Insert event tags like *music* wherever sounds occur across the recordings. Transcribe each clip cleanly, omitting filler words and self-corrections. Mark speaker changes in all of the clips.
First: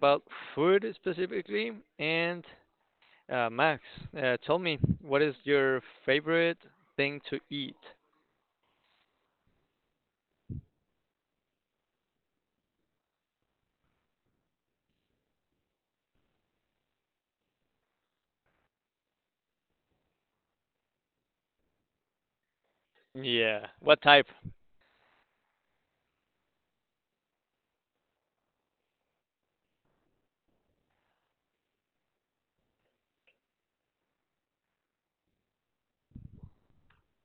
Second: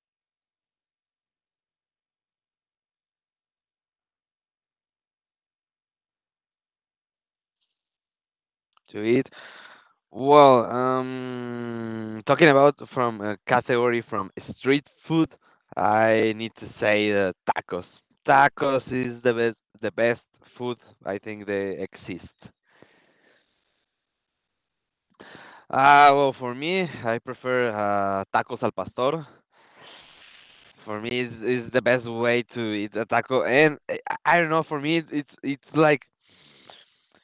Speaker 1: about food specifically, and Max, tell me, what is your favorite thing to eat?
Speaker 2: To eat? Well, talking about from a category from street food, I need to say tacos. Tacos is the best food I think they exist.
Speaker 1: Yeah. What type?
Speaker 2: Ah, well, for me, I prefer tacos al pastor. For me, is the best way to eat a taco, and I don't know. For me, it's it's like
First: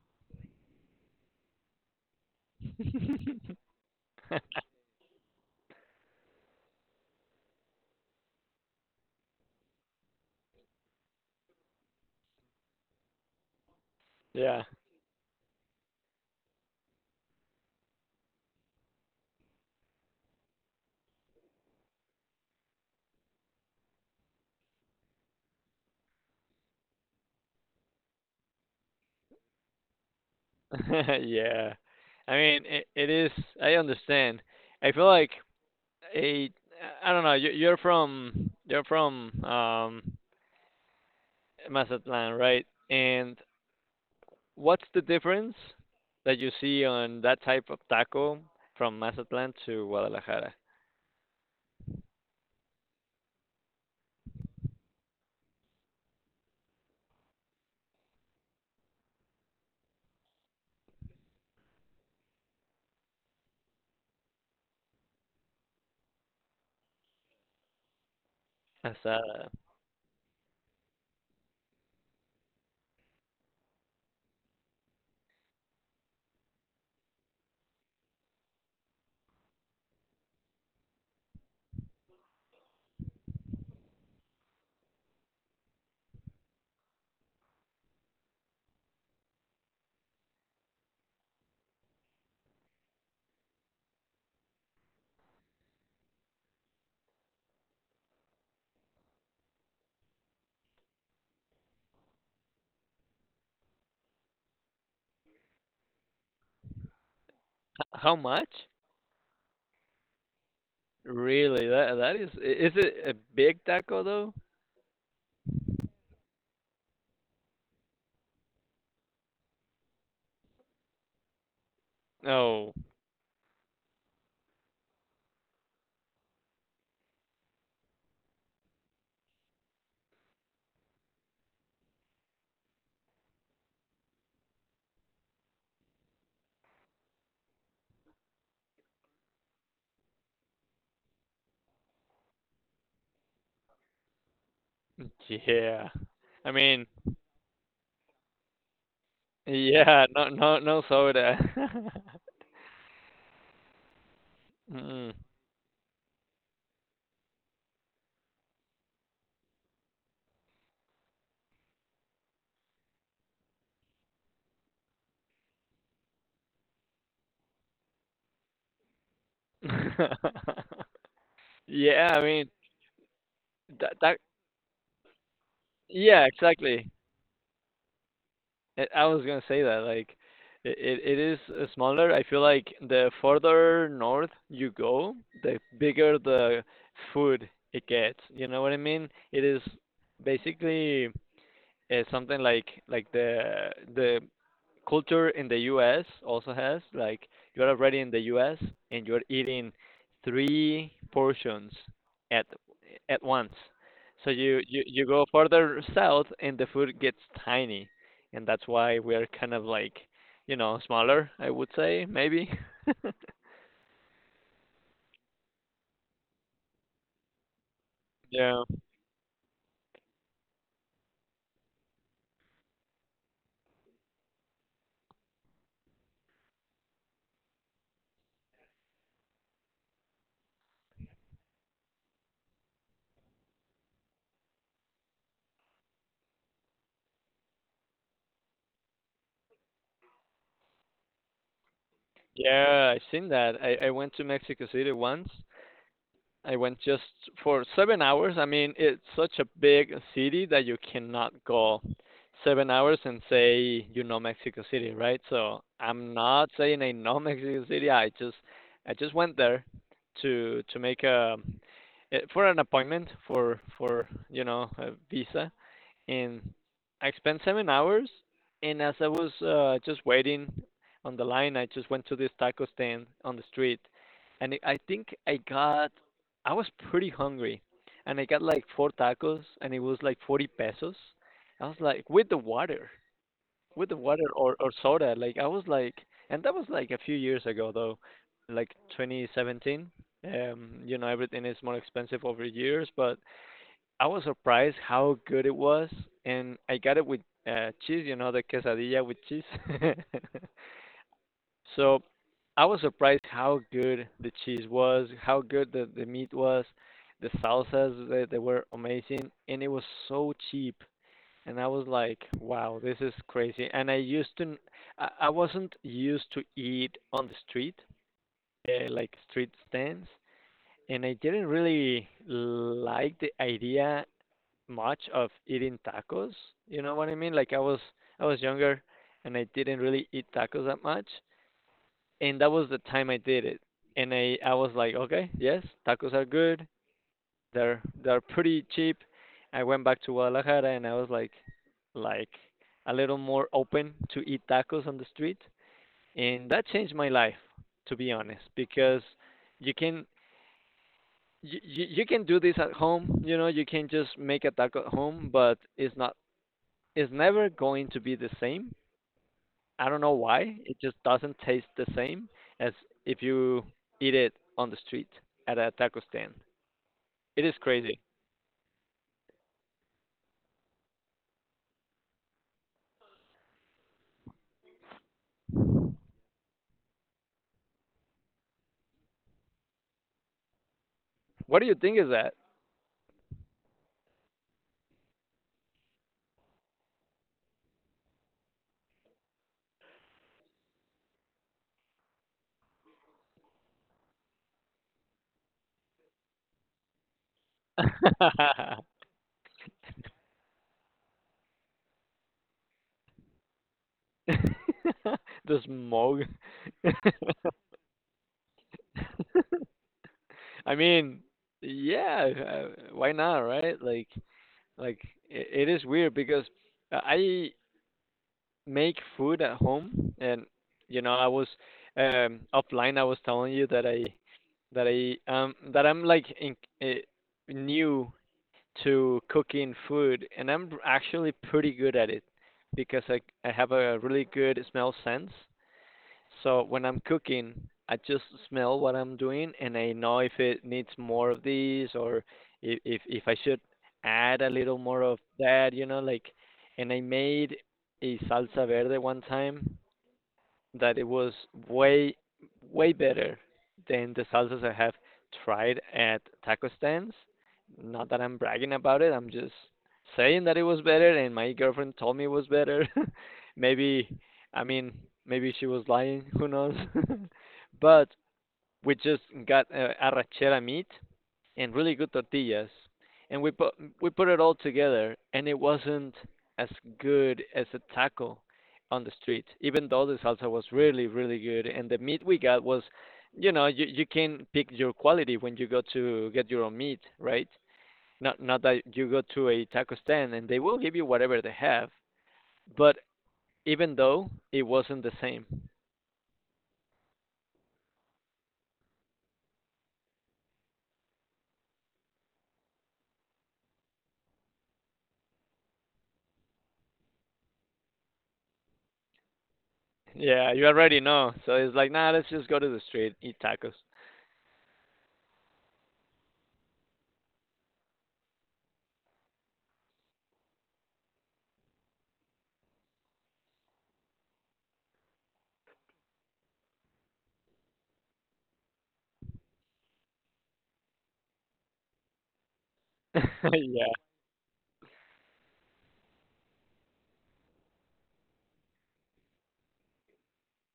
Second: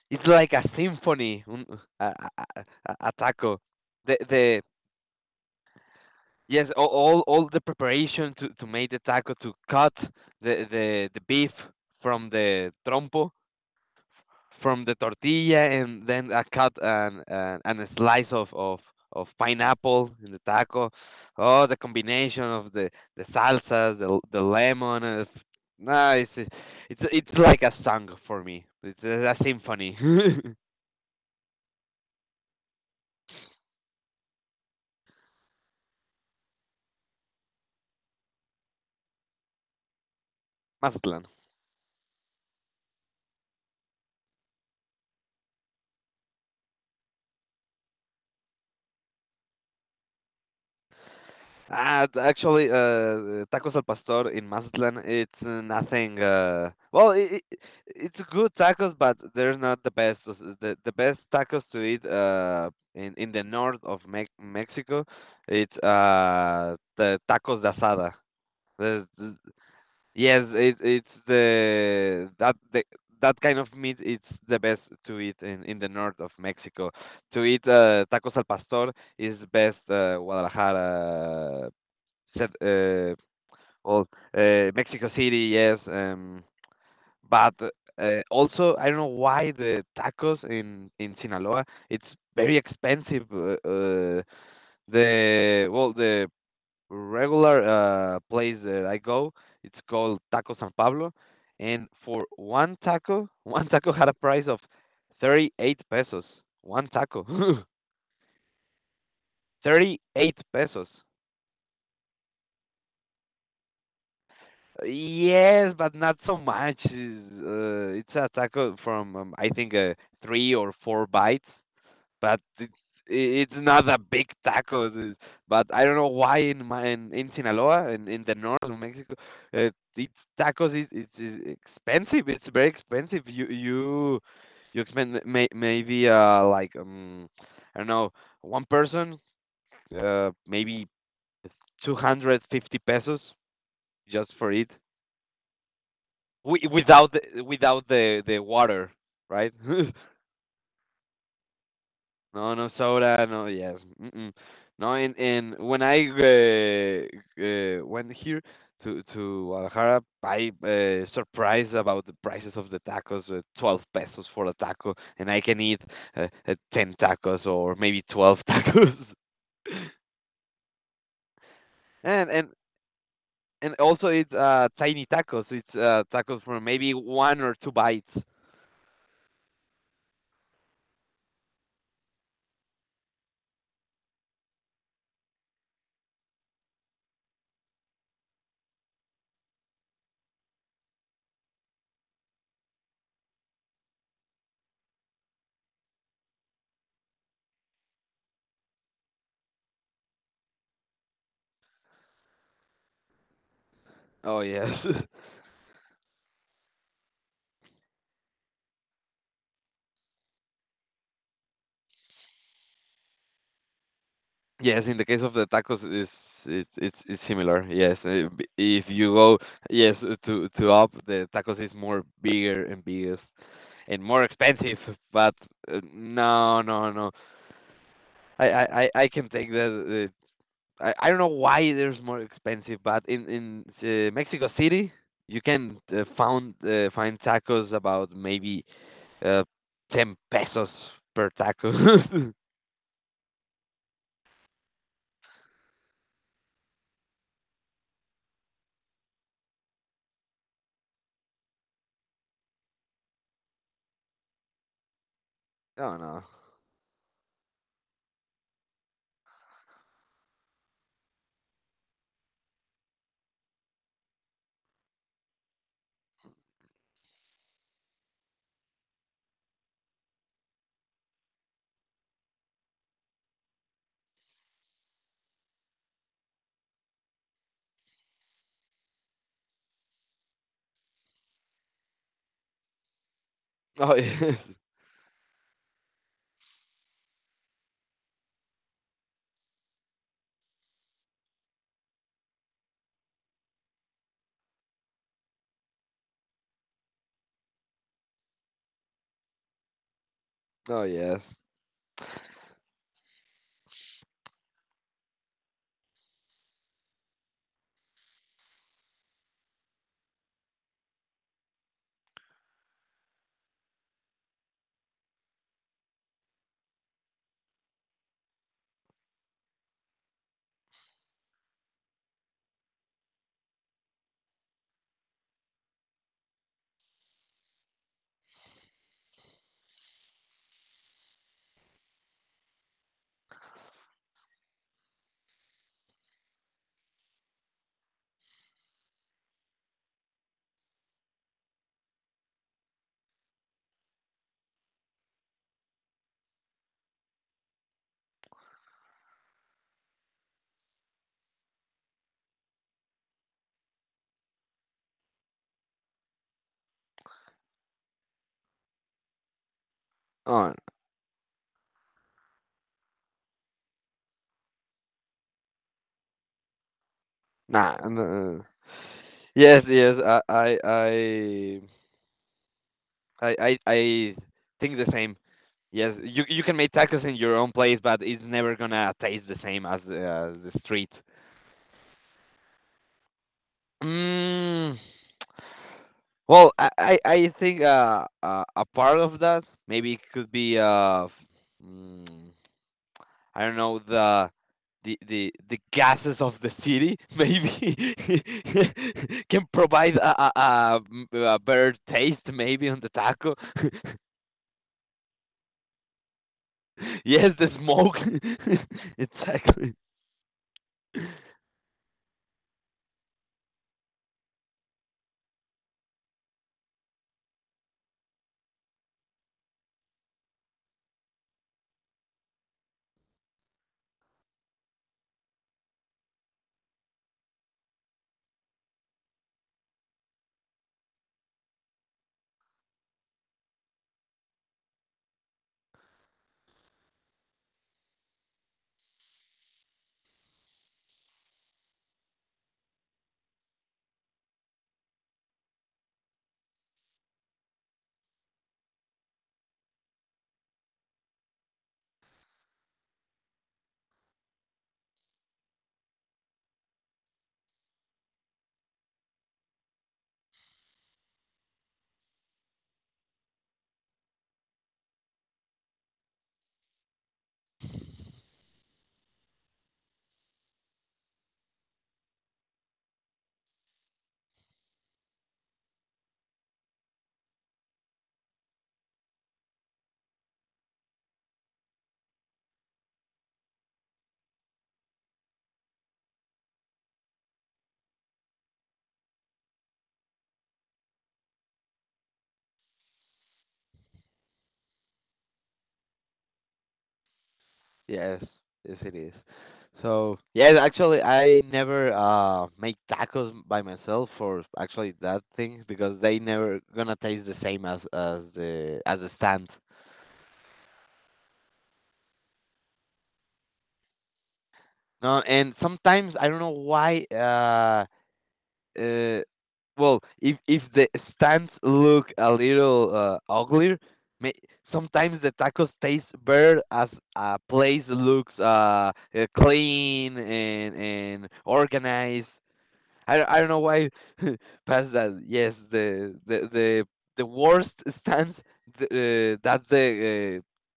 Speaker 2: it's like a symphony, a taco. The Yes, all the preparation to make the taco, to cut the beef from the trompo,
Speaker 1: Yeah.
Speaker 2: from the tortilla, and then I cut and a slice of pineapple in the taco. Oh, the combination of the salsas, the lemon. Nah, it's like a song for me. It's a symphony. *laughs*
Speaker 1: *laughs* Yeah. I mean, it is. I understand. I feel like a. I don't know. You, you're from. You're from
Speaker 2: Mazatlán.
Speaker 1: Mazatlan, right? And what's the difference that you see on that type of taco from Mazatlan to Guadalajara?
Speaker 2: Actually, tacos al pastor in Mazatlan, it's nothing. Well, it's good tacos, but they're not the best. The best tacos to eat in the north of Me Mexico, it's the tacos de asada.
Speaker 1: That's,
Speaker 2: The, the- yes, it's the that kind of meat. It's the best to eat in the north of Mexico. To eat tacos al pastor is best, Guadalajara, said well, Mexico City, yes. But also I don't know why the tacos in Sinaloa it's very expensive. The regular place that I go, it's called Taco San Pablo, and for one taco *laughs* one taco had a price of 38 pesos. One taco.
Speaker 1: h how much?
Speaker 2: *laughs* 38 pesos.
Speaker 1: Really? That is I is it a big taco though?
Speaker 2: Yes, but not so much. Is it's a taco from, I think, three or four bites, but it's
Speaker 1: Oh,
Speaker 2: i- it's not a big taco. But I don't know why in Sinaloa and in the north of Mexico, uh, it's tacos is it's is expensive. It's very expensive. You spend, maybe, like, I don't know, one person, maybe 250 pesos just for it,
Speaker 1: yeah. I
Speaker 2: we
Speaker 1: mean,
Speaker 2: without without the water, right? *laughs* No.
Speaker 1: yeah, *laughs* no no no soda. *laughs*
Speaker 2: No soda. No. Yes. Mm-mm. No.
Speaker 1: Mm.
Speaker 2: And when I went here to Guadalajara, I surprised about the prices of the tacos. 12 pesos for a taco, and I can eat ten tacos or maybe 12 tacos. *laughs*
Speaker 1: *laughs* Yeah, I
Speaker 2: and and
Speaker 1: mean,
Speaker 2: and
Speaker 1: that
Speaker 2: also
Speaker 1: that
Speaker 2: it's tiny tacos. It's
Speaker 1: yeah,
Speaker 2: tacos for
Speaker 1: exactly.
Speaker 2: maybe one or two bites.
Speaker 1: I was gonna say that, like, it is, smaller. I feel like the further north you go, the bigger the food it gets, you know what I mean? It is basically it's something like like the culture in the U.S. also has like you're already in the U.S. and you're eating three portions at at once. So
Speaker 2: Oh
Speaker 1: you, you
Speaker 2: yes.
Speaker 1: you
Speaker 2: *laughs*
Speaker 1: go further south and the food gets tiny, and that's why we're kind of like, you know, smaller. I would say maybe. *laughs*
Speaker 2: Yes, in the case of the tacos, it's similar. Yes.
Speaker 1: Yeah,
Speaker 2: If you go, yes, to up, the tacos is more bigger and biggest and more expensive. But no, no, no. I can take that. I don't know why there's more expensive, but in Mexico City, you can found find tacos about maybe uh, ten pesos per taco. *laughs*
Speaker 1: yeah, I've seen that. I went to Mexico City once. I went just for 7 hours. I mean, it's such a big city that you cannot go 7 hours and say you know Mexico City, right? So
Speaker 2: Oh
Speaker 1: I'm
Speaker 2: no.
Speaker 1: not saying I know *laughs* Mexico City. I just went there to make a eh, for an appointment for, you know, a visa, and I spent 7 hours. And as I was just waiting on the line, I just went to this taco stand on the street, and I think I got, I was pretty hungry, and I got like 4 tacos, and it was like 40 pesos. I was like with
Speaker 2: Oh
Speaker 1: the water
Speaker 2: yes. *laughs*
Speaker 1: or soda. Like I was like, and that was like a few years ago though, like 2017. You know everything is more expensive over years, but I was surprised how good it was, and I got it with cheese. You know, the quesadilla with cheese. *laughs*
Speaker 2: Oh yes.
Speaker 1: So I was surprised how good the cheese was, how good the meat was, the salsas they were amazing, and it was so cheap. And I was like, wow, this is crazy. And I used to, I wasn't used to eat on the street, like street stands, and I didn't really like the idea much of eating tacos. You know what I mean? Like I was younger and I didn't really eat tacos that much, and that was the time I did it. And I was like, okay, yes, tacos are good. They're pretty cheap. I went back to Guadalajara and I was like a little more open to eat tacos on the street, and that changed my life, to be honest, because you can you can do this at home, you know, you can just make a taco at home but it's not, is never going to be the same. I don't know
Speaker 2: Oh.
Speaker 1: why. It just doesn't taste the same as if you eat it on the street at a taco stand. It is
Speaker 2: Nah,
Speaker 1: crazy.
Speaker 2: no. Yes, yes. I think the same. Yes, you can make tacos in your own place, but it's never gonna taste the same as the street.
Speaker 1: What do you think is that?
Speaker 2: Mm, well, I think a part of that maybe it could be, mm, I don't know, the gases of the city maybe
Speaker 1: *laughs*
Speaker 2: *laughs* can provide a better taste maybe on the taco. *laughs*
Speaker 1: The smog.
Speaker 2: Yes, the
Speaker 1: *laughs*
Speaker 2: smoke. *laughs* Exactly.
Speaker 1: I mean, yeah, why not, right? Like, I it is weird because I make food at home and, you know, I was offline I was telling you that I'm like in, uh, new to cooking food and I'm actually pretty good at it because i have a really good smell sense, so when I'm cooking, I just smell what I'm doing and I know if it needs more of these, or if I should add a little more of that, you know, like, and I made a salsa verde one time that it was way way better than the salsas I have tried at taco stands. Not that I'm bragging about it. I'm just saying that it was better, and my girlfriend told me it was better. *laughs* Maybe, I mean, maybe she was lying. Who knows? *laughs* But we just got arrachera meat, and really good tortillas, and we put, we put it all together, and it wasn't as good as a taco on the street. Even though the salsa was really really good, and the meat we got was, you know, you can pick your quality when you go to get your own meat, right? Not that you go to a taco stand and they will give you whatever they have, but even though, it wasn't the same.
Speaker 2: Yes, yes it is. So yes, actually I never make tacos by myself for actually that thing because they never gonna taste the same as the stand.
Speaker 1: Yeah, you already know. So it's like, nah, let's just go to the street, eat tacos.
Speaker 2: No, and sometimes I don't know why. Uh, well, if the stands look a little uglier, may, sometimes the tacos taste better as a place looks clean and organized. I don't
Speaker 1: *laughs*
Speaker 2: know why
Speaker 1: Yeah.
Speaker 2: *laughs* past that. Yes, the worst stands, the, that's the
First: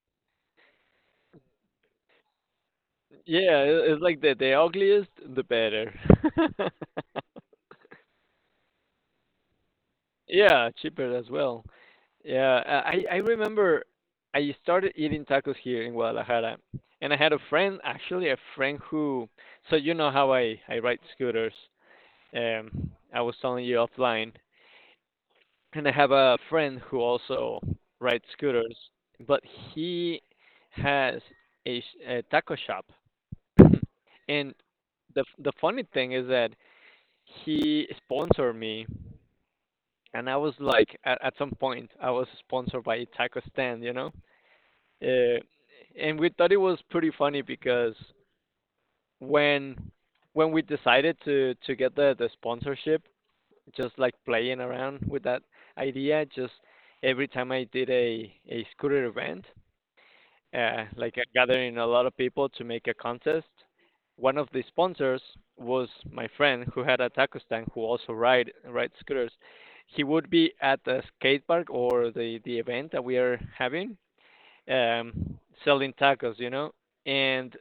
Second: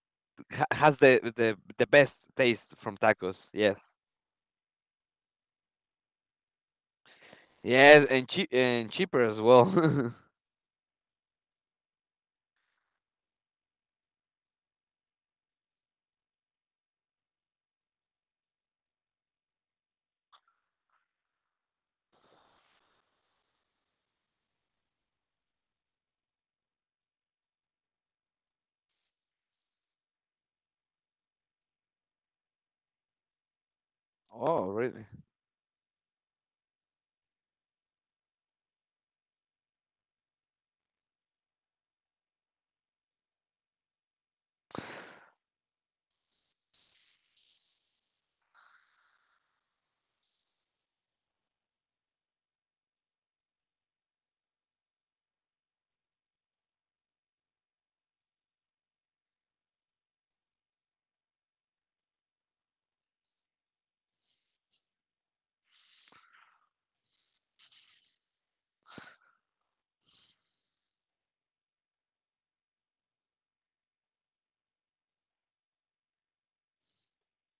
Speaker 2: ha- has the best taste from tacos.
Speaker 1: Yeah,
Speaker 2: Yes.
Speaker 1: I- it's like that. The ugliest, the better. *laughs*
Speaker 2: Yes, and cheap and cheaper as well. *laughs*
Speaker 1: Yeah, cheaper as well. Yeah, I remember I started eating tacos here in Guadalajara, and I had a friend, actually a friend who, so you know how I ride scooters. I was telling you offline, and I have a friend who also rides scooters, but he has a, sh- a taco shop, and
Speaker 2: Oh, really?
Speaker 1: the f- the funny thing is that he sponsored me and I was like, at some point, I was sponsored by a Taco Stand, you know, uh, and we thought it was pretty funny because when when we decided to get the sponsorship, just like playing around with that idea, just every time I did a scooter event, like gathering a lot of people to make a contest. One of the sponsors was my friend who had a taco stand who also ride scooters. He would be at the skate park or the event that we are having, um, selling tacos, you know. And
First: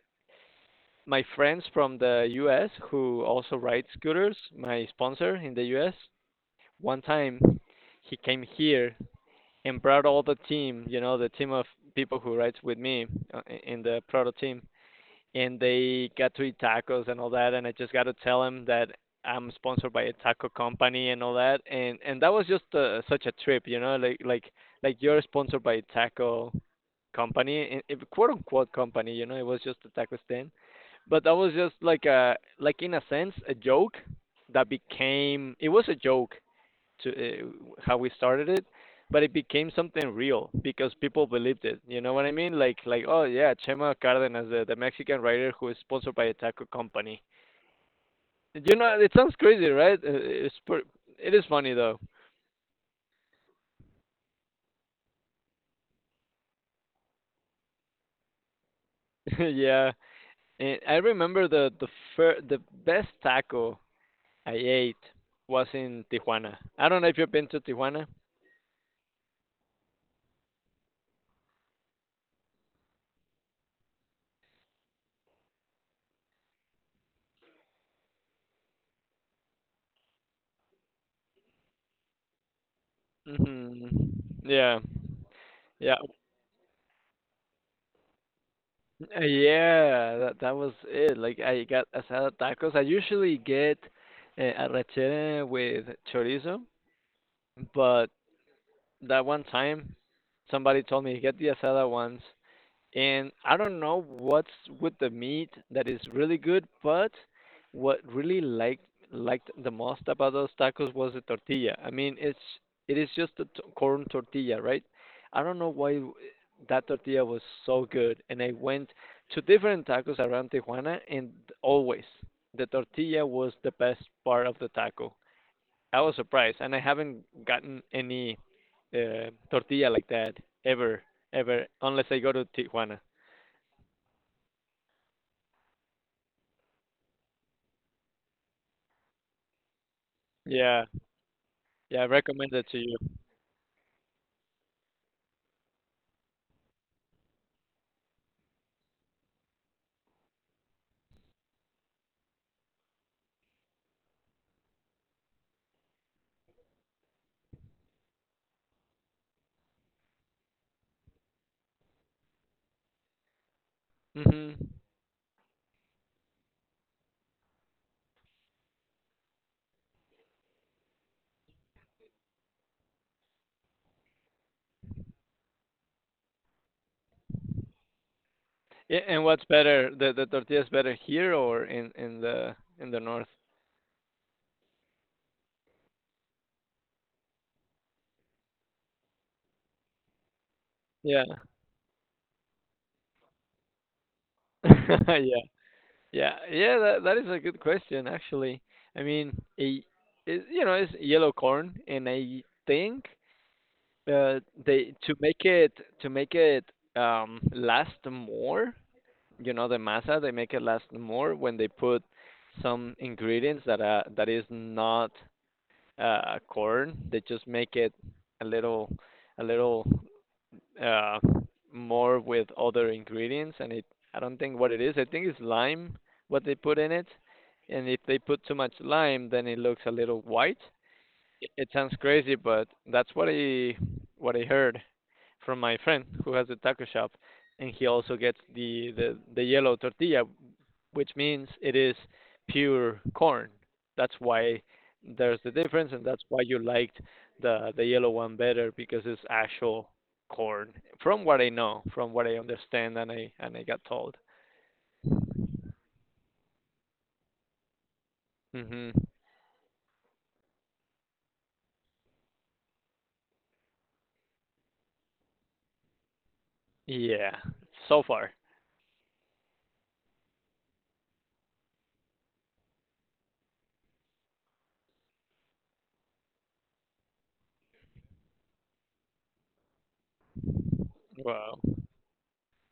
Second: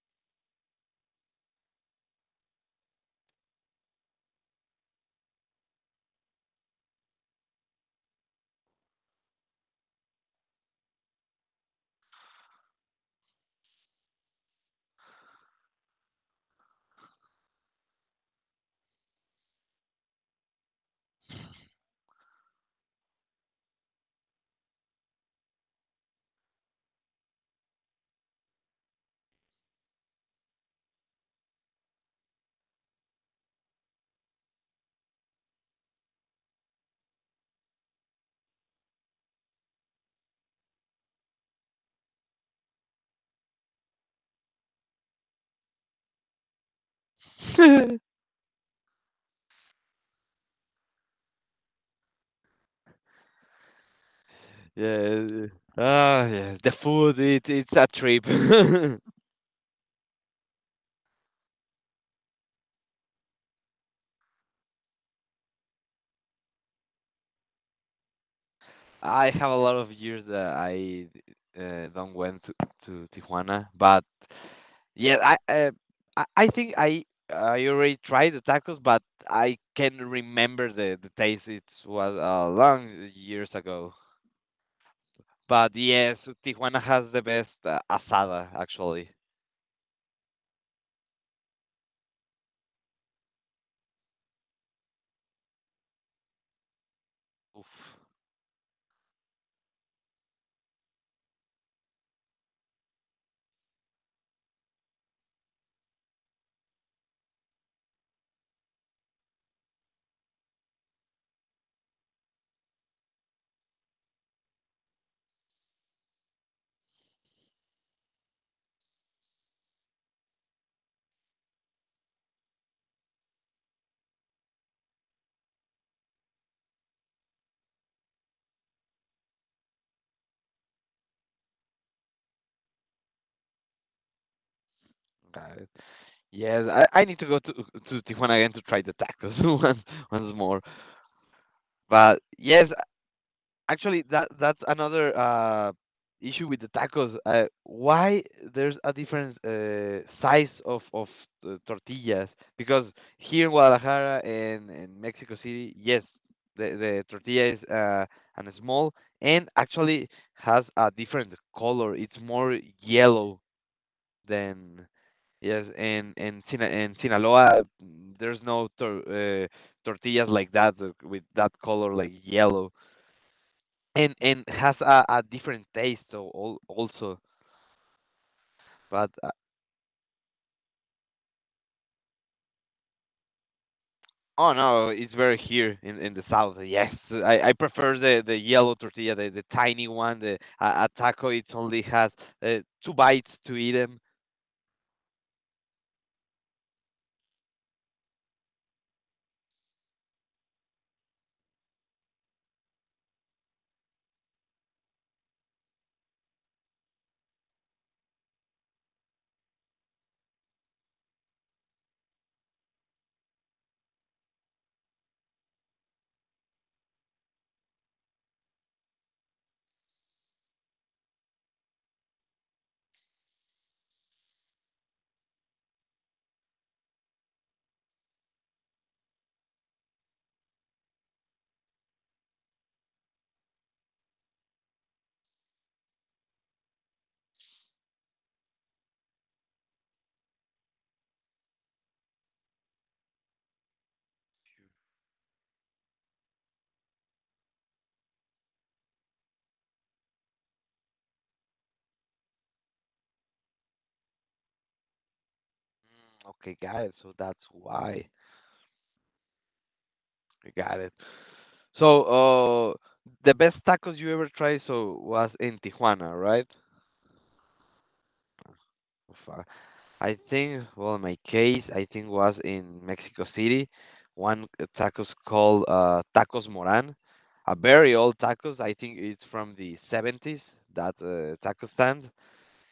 Speaker 1: my friends from the U.S. who also ride scooters, my sponsor in the U.S. One time, he came here and brought all the team, you know, the team of people who rides with me in the proto team, and they got to eat tacos and all that, and I just got to tell them that I'm sponsored by a taco company and all that, and that was just such a trip, you know, like like you're sponsored by a taco company and eh, quote unquote company, you know, it was just a taco stand, but that was just like a like in a sense a joke that became, it was a joke to how we started it, but it became something real because people believed it. You know what I mean? Like oh yeah, Chema Cardenas, the Mexican writer who is sponsored by a taco company.
Speaker 2: *laughs*
Speaker 1: You know, it sounds crazy, right? It's per- it is funny though.
Speaker 2: Yeah. Ah, yeah. The food, it's a trip. *laughs*
Speaker 1: *laughs* Yeah, and I remember the fir- the best taco I ate was in Tijuana. I don't know if you've been to Tijuana.
Speaker 2: I have a lot of years that I don't went to Tijuana, but yeah, I think I already tried the tacos, but I can remember the taste. It was long years
Speaker 1: Hmm.
Speaker 2: ago.
Speaker 1: Yeah,
Speaker 2: But
Speaker 1: yeah.
Speaker 2: yes, Tijuana has the best asada actually.
Speaker 1: Yeah, that that was it. Like I got asada tacos. I usually get arrachera with chorizo,
Speaker 2: Oof.
Speaker 1: but that one time somebody told me get the asada ones, and I don't know what's with the meat that is really good, but what really liked, liked the most about those tacos was the tortilla. I mean, it's it is just a t- corn tortilla, right? I don't know why w- that tortilla was so good. And I went to different tacos around Tijuana, and always the tortilla was the best part of the taco. I was surprised, and I haven't gotten any tortilla like that ever, ever, unless I go to Tijuana.
Speaker 2: Got it. Yes, I need to go to Tijuana again to try the tacos *laughs* once more.
Speaker 1: Yeah. Yeah, I
Speaker 2: But
Speaker 1: recommend it
Speaker 2: yes,
Speaker 1: to you.
Speaker 2: actually, that's another issue with the tacos. Why there's a different size of tortillas? Because here in Guadalajara and in Mexico City, yes, the tortilla is and small, and actually has a different color. It's more yellow
Speaker 1: Mhm.
Speaker 2: than, yes, and Sina in Sinaloa, there's no tortillas like that with that color like yellow, and has a different taste, so also.
Speaker 1: Yeah,
Speaker 2: But
Speaker 1: and what's better, the tortilla is better here or in in the north?
Speaker 2: oh no, it's very here in the south, yes. I prefer the yellow tortilla, the tiny one, the a taco
Speaker 1: Yeah.
Speaker 2: it only has uh, two bites to eat them.
Speaker 1: *laughs* Yeah. Yeah. Yeah, that that is a good question actually. I mean, a it, you know, it's yellow corn, and I think they to make it, to make it, last more, you know, the masa, they make it last more when they put some ingredients that that is not corn. They just make it a little a little uh, more with other ingredients, and it, I don't think what it is. I think it's lime what they put in it, and if they put too much lime, then it looks a little white. It sounds crazy, but that's what I, what I heard from my friend who has a taco shop, and he also gets the the yellow tortilla, which means it is pure corn. That's why there's the difference, and that's why you liked the yellow one better because it's actual corn. From what I know, from what I understand, and I got told.
Speaker 2: Okay, got it, so that's why.
Speaker 1: Mhm.
Speaker 2: I got it. So the best tacos you ever tried, so, was in Tijuana, right?
Speaker 1: Yeah. So far.
Speaker 2: I think, well, in my case, I think was in Mexico City, one tacos called Tacos Moran, a very old tacos. I think it's from the 70s, that
Speaker 1: Wow.
Speaker 2: taco stand,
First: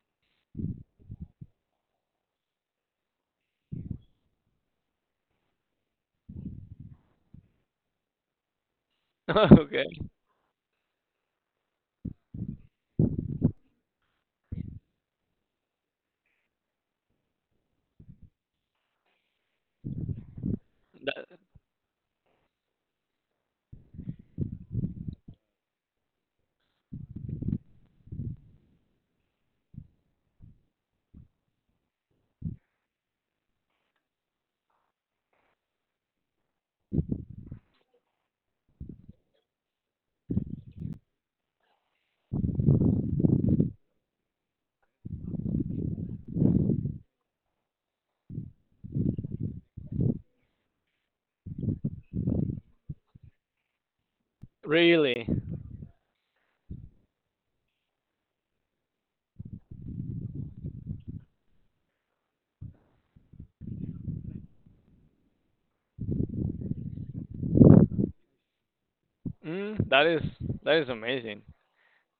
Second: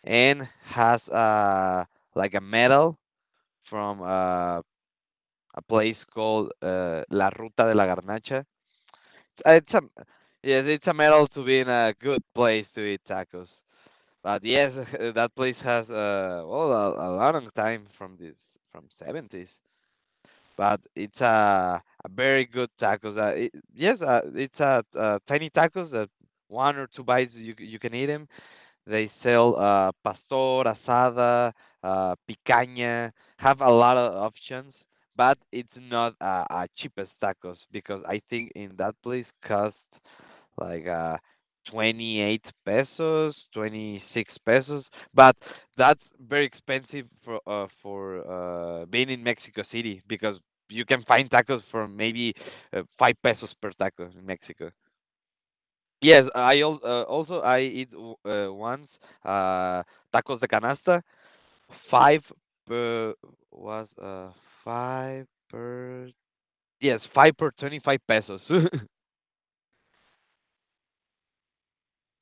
Speaker 2: and has, like a medal from, a place called, La Ruta de la Garnacha. It's a,
Speaker 1: *laughs* Okay.
Speaker 2: yes, it's a medal to be in a good place to eat tacos. But yes, *laughs* that place has a long time from this, from 70s, but it's
Speaker 1: That,
Speaker 2: a very good tacos. Yes, it's tiny tacos that one or two bites you can eat 'em. They sell pastor, asada, picaña, have a lot of options, but it's not cheapest tacos because I think in that place cost like, 28 pesos, 26 pesos, but that's very expensive for, being in Mexico City because you can find tacos for maybe five pesos per taco in Mexico.
Speaker 1: really.
Speaker 2: Yes, also I eat once uh, tacos de canasta, five per was uh five per yes five per 25 pesos. *laughs*
Speaker 1: Mm, that is that is amazing.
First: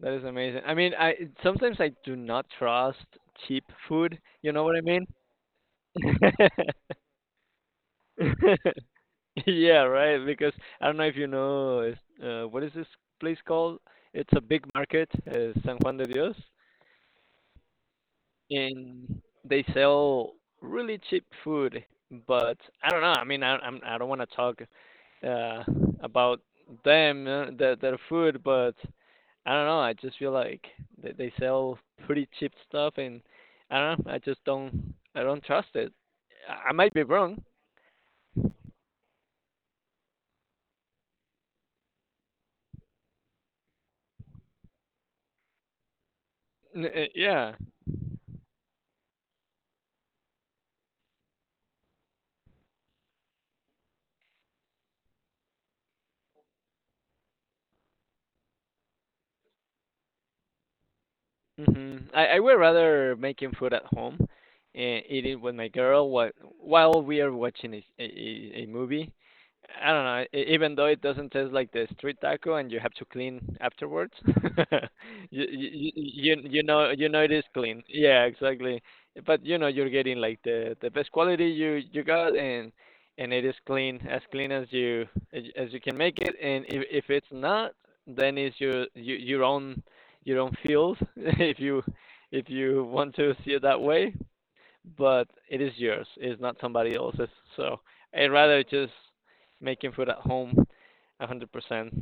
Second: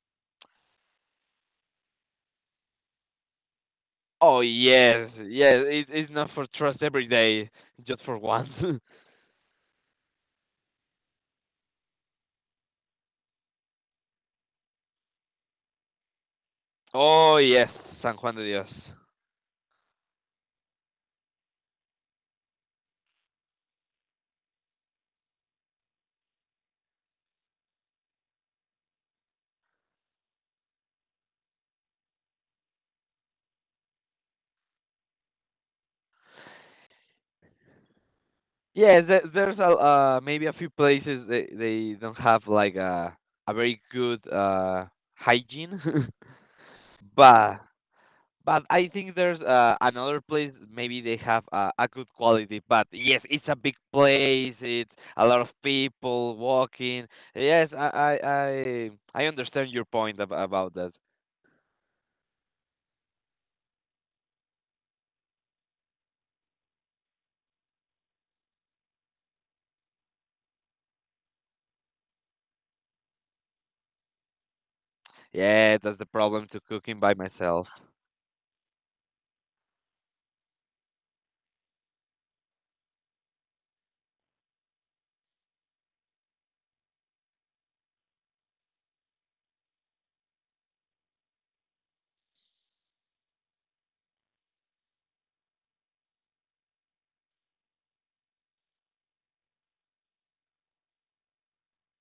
Speaker 1: That is amazing. I mean, I sometimes I do not trust cheap food.
Speaker 2: Oh
Speaker 1: You know what I mean?
Speaker 2: yes, yes, it's
Speaker 1: *laughs*
Speaker 2: not for trust every day, just for once.
Speaker 1: *laughs* Yeah, right. Because I don't know if you know, what is this place called? It's a big market, San Juan de Dios,
Speaker 2: *laughs* Oh yes, San Juan de Dios.
Speaker 1: and they sell really cheap food. But I don't know. I mean, I don't want to talk uh, about them, their food, but I don't know. I just feel like they sell pretty cheap stuff, and I don't know. I just don't. I don't trust it. I might be wrong.
Speaker 2: Yeah, there's a, maybe a few places they don't have like a very good hygiene. *laughs*
Speaker 1: Yeah.
Speaker 2: but But I think there's another place. Maybe they have a good quality. But yes, it's a big place. It's a lot of people walking. Yes, I understand your point about that.
Speaker 1: Mhm. I would rather making food at home and eat it with my girl while we are watching a movie. I don't know. Even though it doesn't taste like the street taco and you have to clean afterwards, *laughs* you,
Speaker 2: Yeah,
Speaker 1: you
Speaker 2: that's the
Speaker 1: you
Speaker 2: problem to
Speaker 1: you know
Speaker 2: cooking
Speaker 1: you
Speaker 2: by
Speaker 1: know it is
Speaker 2: myself.
Speaker 1: clean. Yeah, exactly. But you know you're getting like the best quality you got, and it is clean as you can make it. And if it's not, then it's your own field, *laughs* if you want to see it that way. But it is yours. It's not somebody else's. So I'd rather just making food at home, 100%.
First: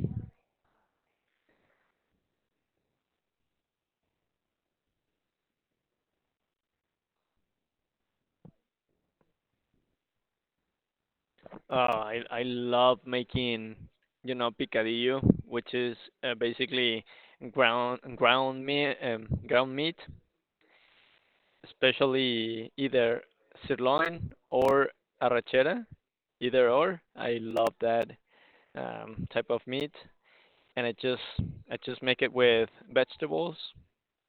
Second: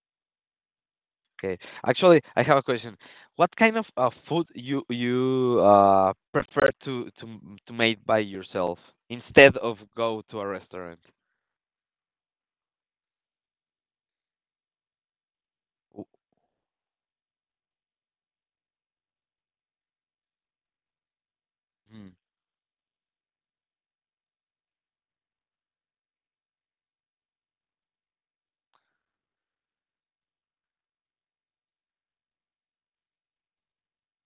Speaker 2: Okay, actually, I have a question. What kind of food you prefer to make by yourself instead of go to a restaurant?
Speaker 1: I love making, you know, picadillo, which is
Speaker 2: W-
Speaker 1: basically ground ground meat,
Speaker 2: Hmm.
Speaker 1: especially either sirloin or arrachera, either or. I love that type of meat. And I just make it with vegetables,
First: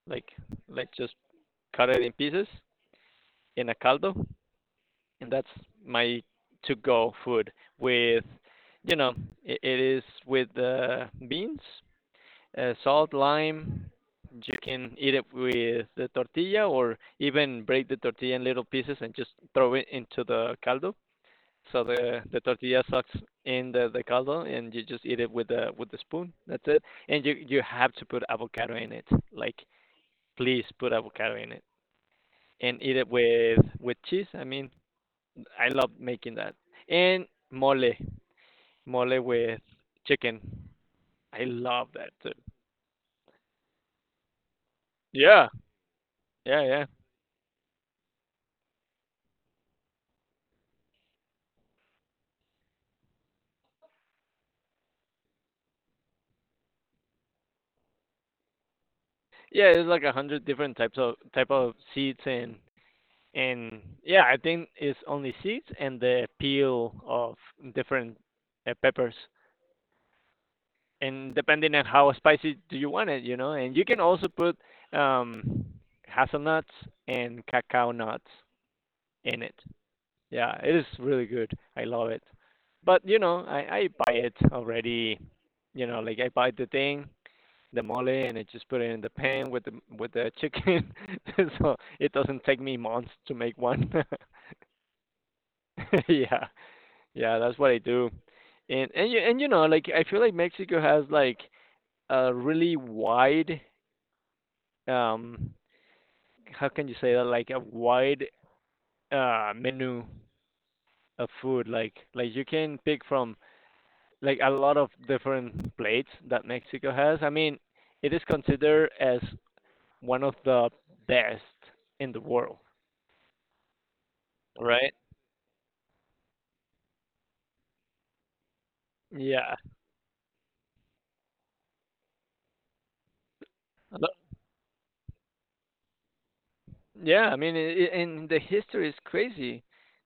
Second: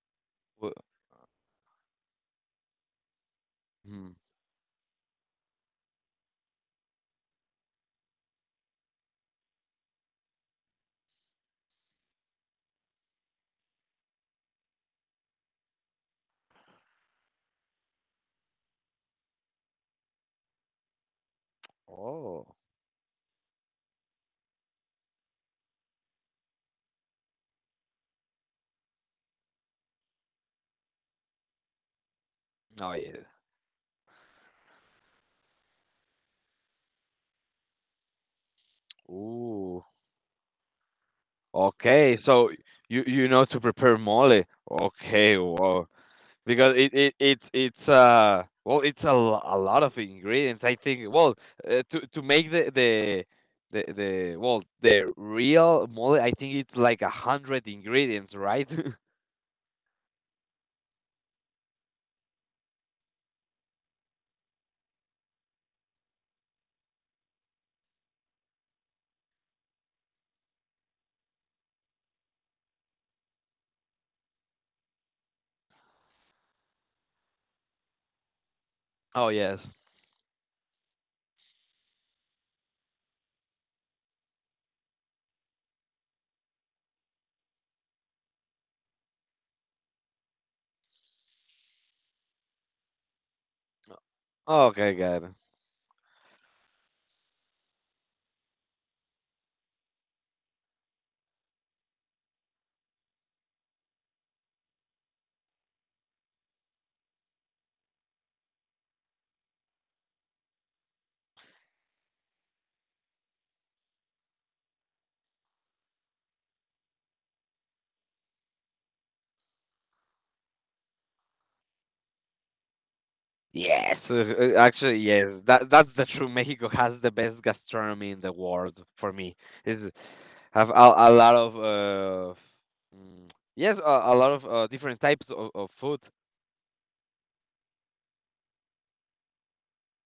Speaker 1: like
Speaker 2: w-
Speaker 1: just cut it in pieces in a
Speaker 2: Hmm.
Speaker 1: caldo, and that's my to-go food. With, you know, it is with beans, salt, lime. You can eat it with the tortilla, or even break the tortilla in little pieces and just throw it into the caldo. So the the
Speaker 2: Oh.
Speaker 1: tortilla sucks in the caldo, and you just eat it with the spoon. That's it. And you have to put avocado in it. Like, please put avocado in it and
Speaker 2: No.
Speaker 1: eat it with cheese. I mean, I love making that. And mole, mole with
Speaker 2: Ooh.
Speaker 1: chicken. I love that
Speaker 2: Okay.
Speaker 1: too.
Speaker 2: So you know to prepare mole. Okay.
Speaker 1: Yeah,
Speaker 2: Wow.
Speaker 1: yeah,
Speaker 2: Because
Speaker 1: yeah,
Speaker 2: it it's well it's a lot of ingredients. I think, well, to make the real mole, I think it's like a hundred ingredients, right? *laughs*
Speaker 1: yeah. It's like a hundred different types of type of seeds, and I think it's only seeds and the peel of different peppers. And depending on how spicy do you want it, you know. And you can also put um, hazelnuts and cacao nuts
Speaker 2: Oh
Speaker 1: in it.
Speaker 2: yes.
Speaker 1: Yeah, it is really good. I love it. But you know, I buy it already. You know, like I buy the thing, the mole, and I just put it in the pan with the chicken, *laughs* so it doesn't take me months to make one.
Speaker 2: Okay, got it.
Speaker 1: *laughs* Yeah, yeah, that's what I do. And and you know, like I feel like Mexico has like a really wide, um how can you say that, like a wide menu of food, like you can pick from like a lot of different plates that Mexico has. I mean, it is considered as one of the best in the world,
Speaker 2: Yes,
Speaker 1: right?
Speaker 2: actually, yes. That's the true. *laughs* Mexico has the best gastronomy in the world for me.
Speaker 1: Yeah.
Speaker 2: Is have a lot of, mm, yes, a lot of different types of food.
Speaker 1: Yeah, I mean, I and the history is crazy.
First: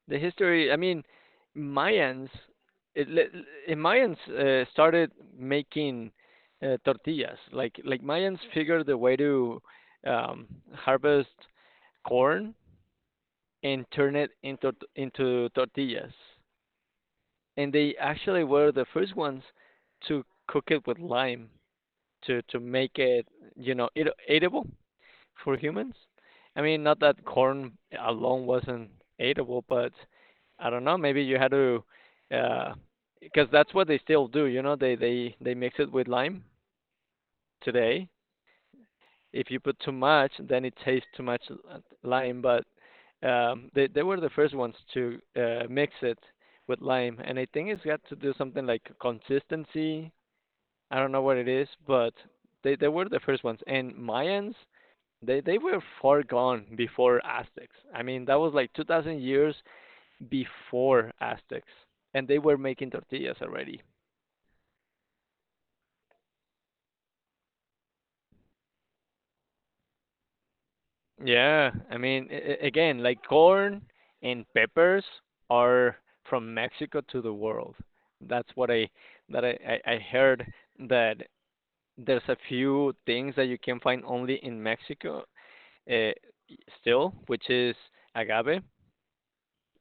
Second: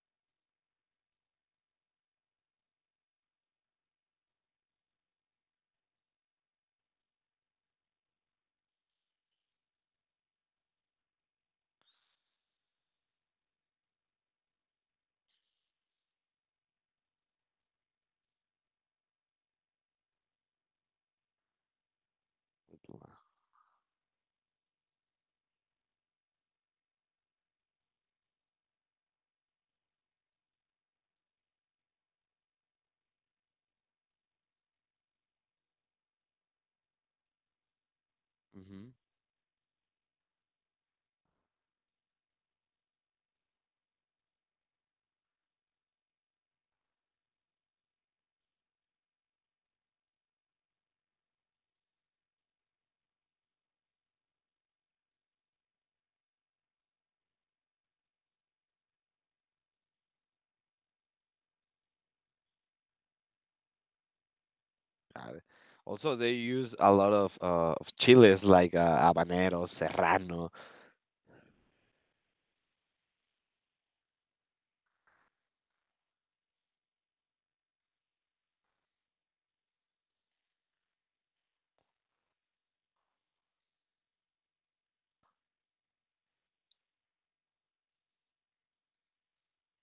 Speaker 1: The history, I mean, Mayans, it, le- Mayans started making tortillas. Like, Mayans figured the way to um, harvest corn and turn it into into tortillas. And they actually were the first ones to cook it with lime to make it, you know, eatable for humans. I mean, not that corn alone wasn't eatable, but I don't know. Maybe you had to, uh, because that's what they still do. You know, they mix it with lime today.
Speaker 2: Hmm.
Speaker 1: If you put too much, then it tastes too much lime. But they were the first ones to mix it with lime, and I think it's got to do something like consistency. I don't know what it is, but they were the first ones. And Mayans, they were far gone before Aztecs. I mean, that was like 2000 years before Aztecs, and they were making tortillas already.
Speaker 2: Also, they use a lot of chiles like habanero, serrano,
Speaker 1: Yeah, I mean, again, like corn and peppers are from Mexico to the world. That's what I that I, I heard that there's a few things that you can find only in Mexico uh, still, which is agave.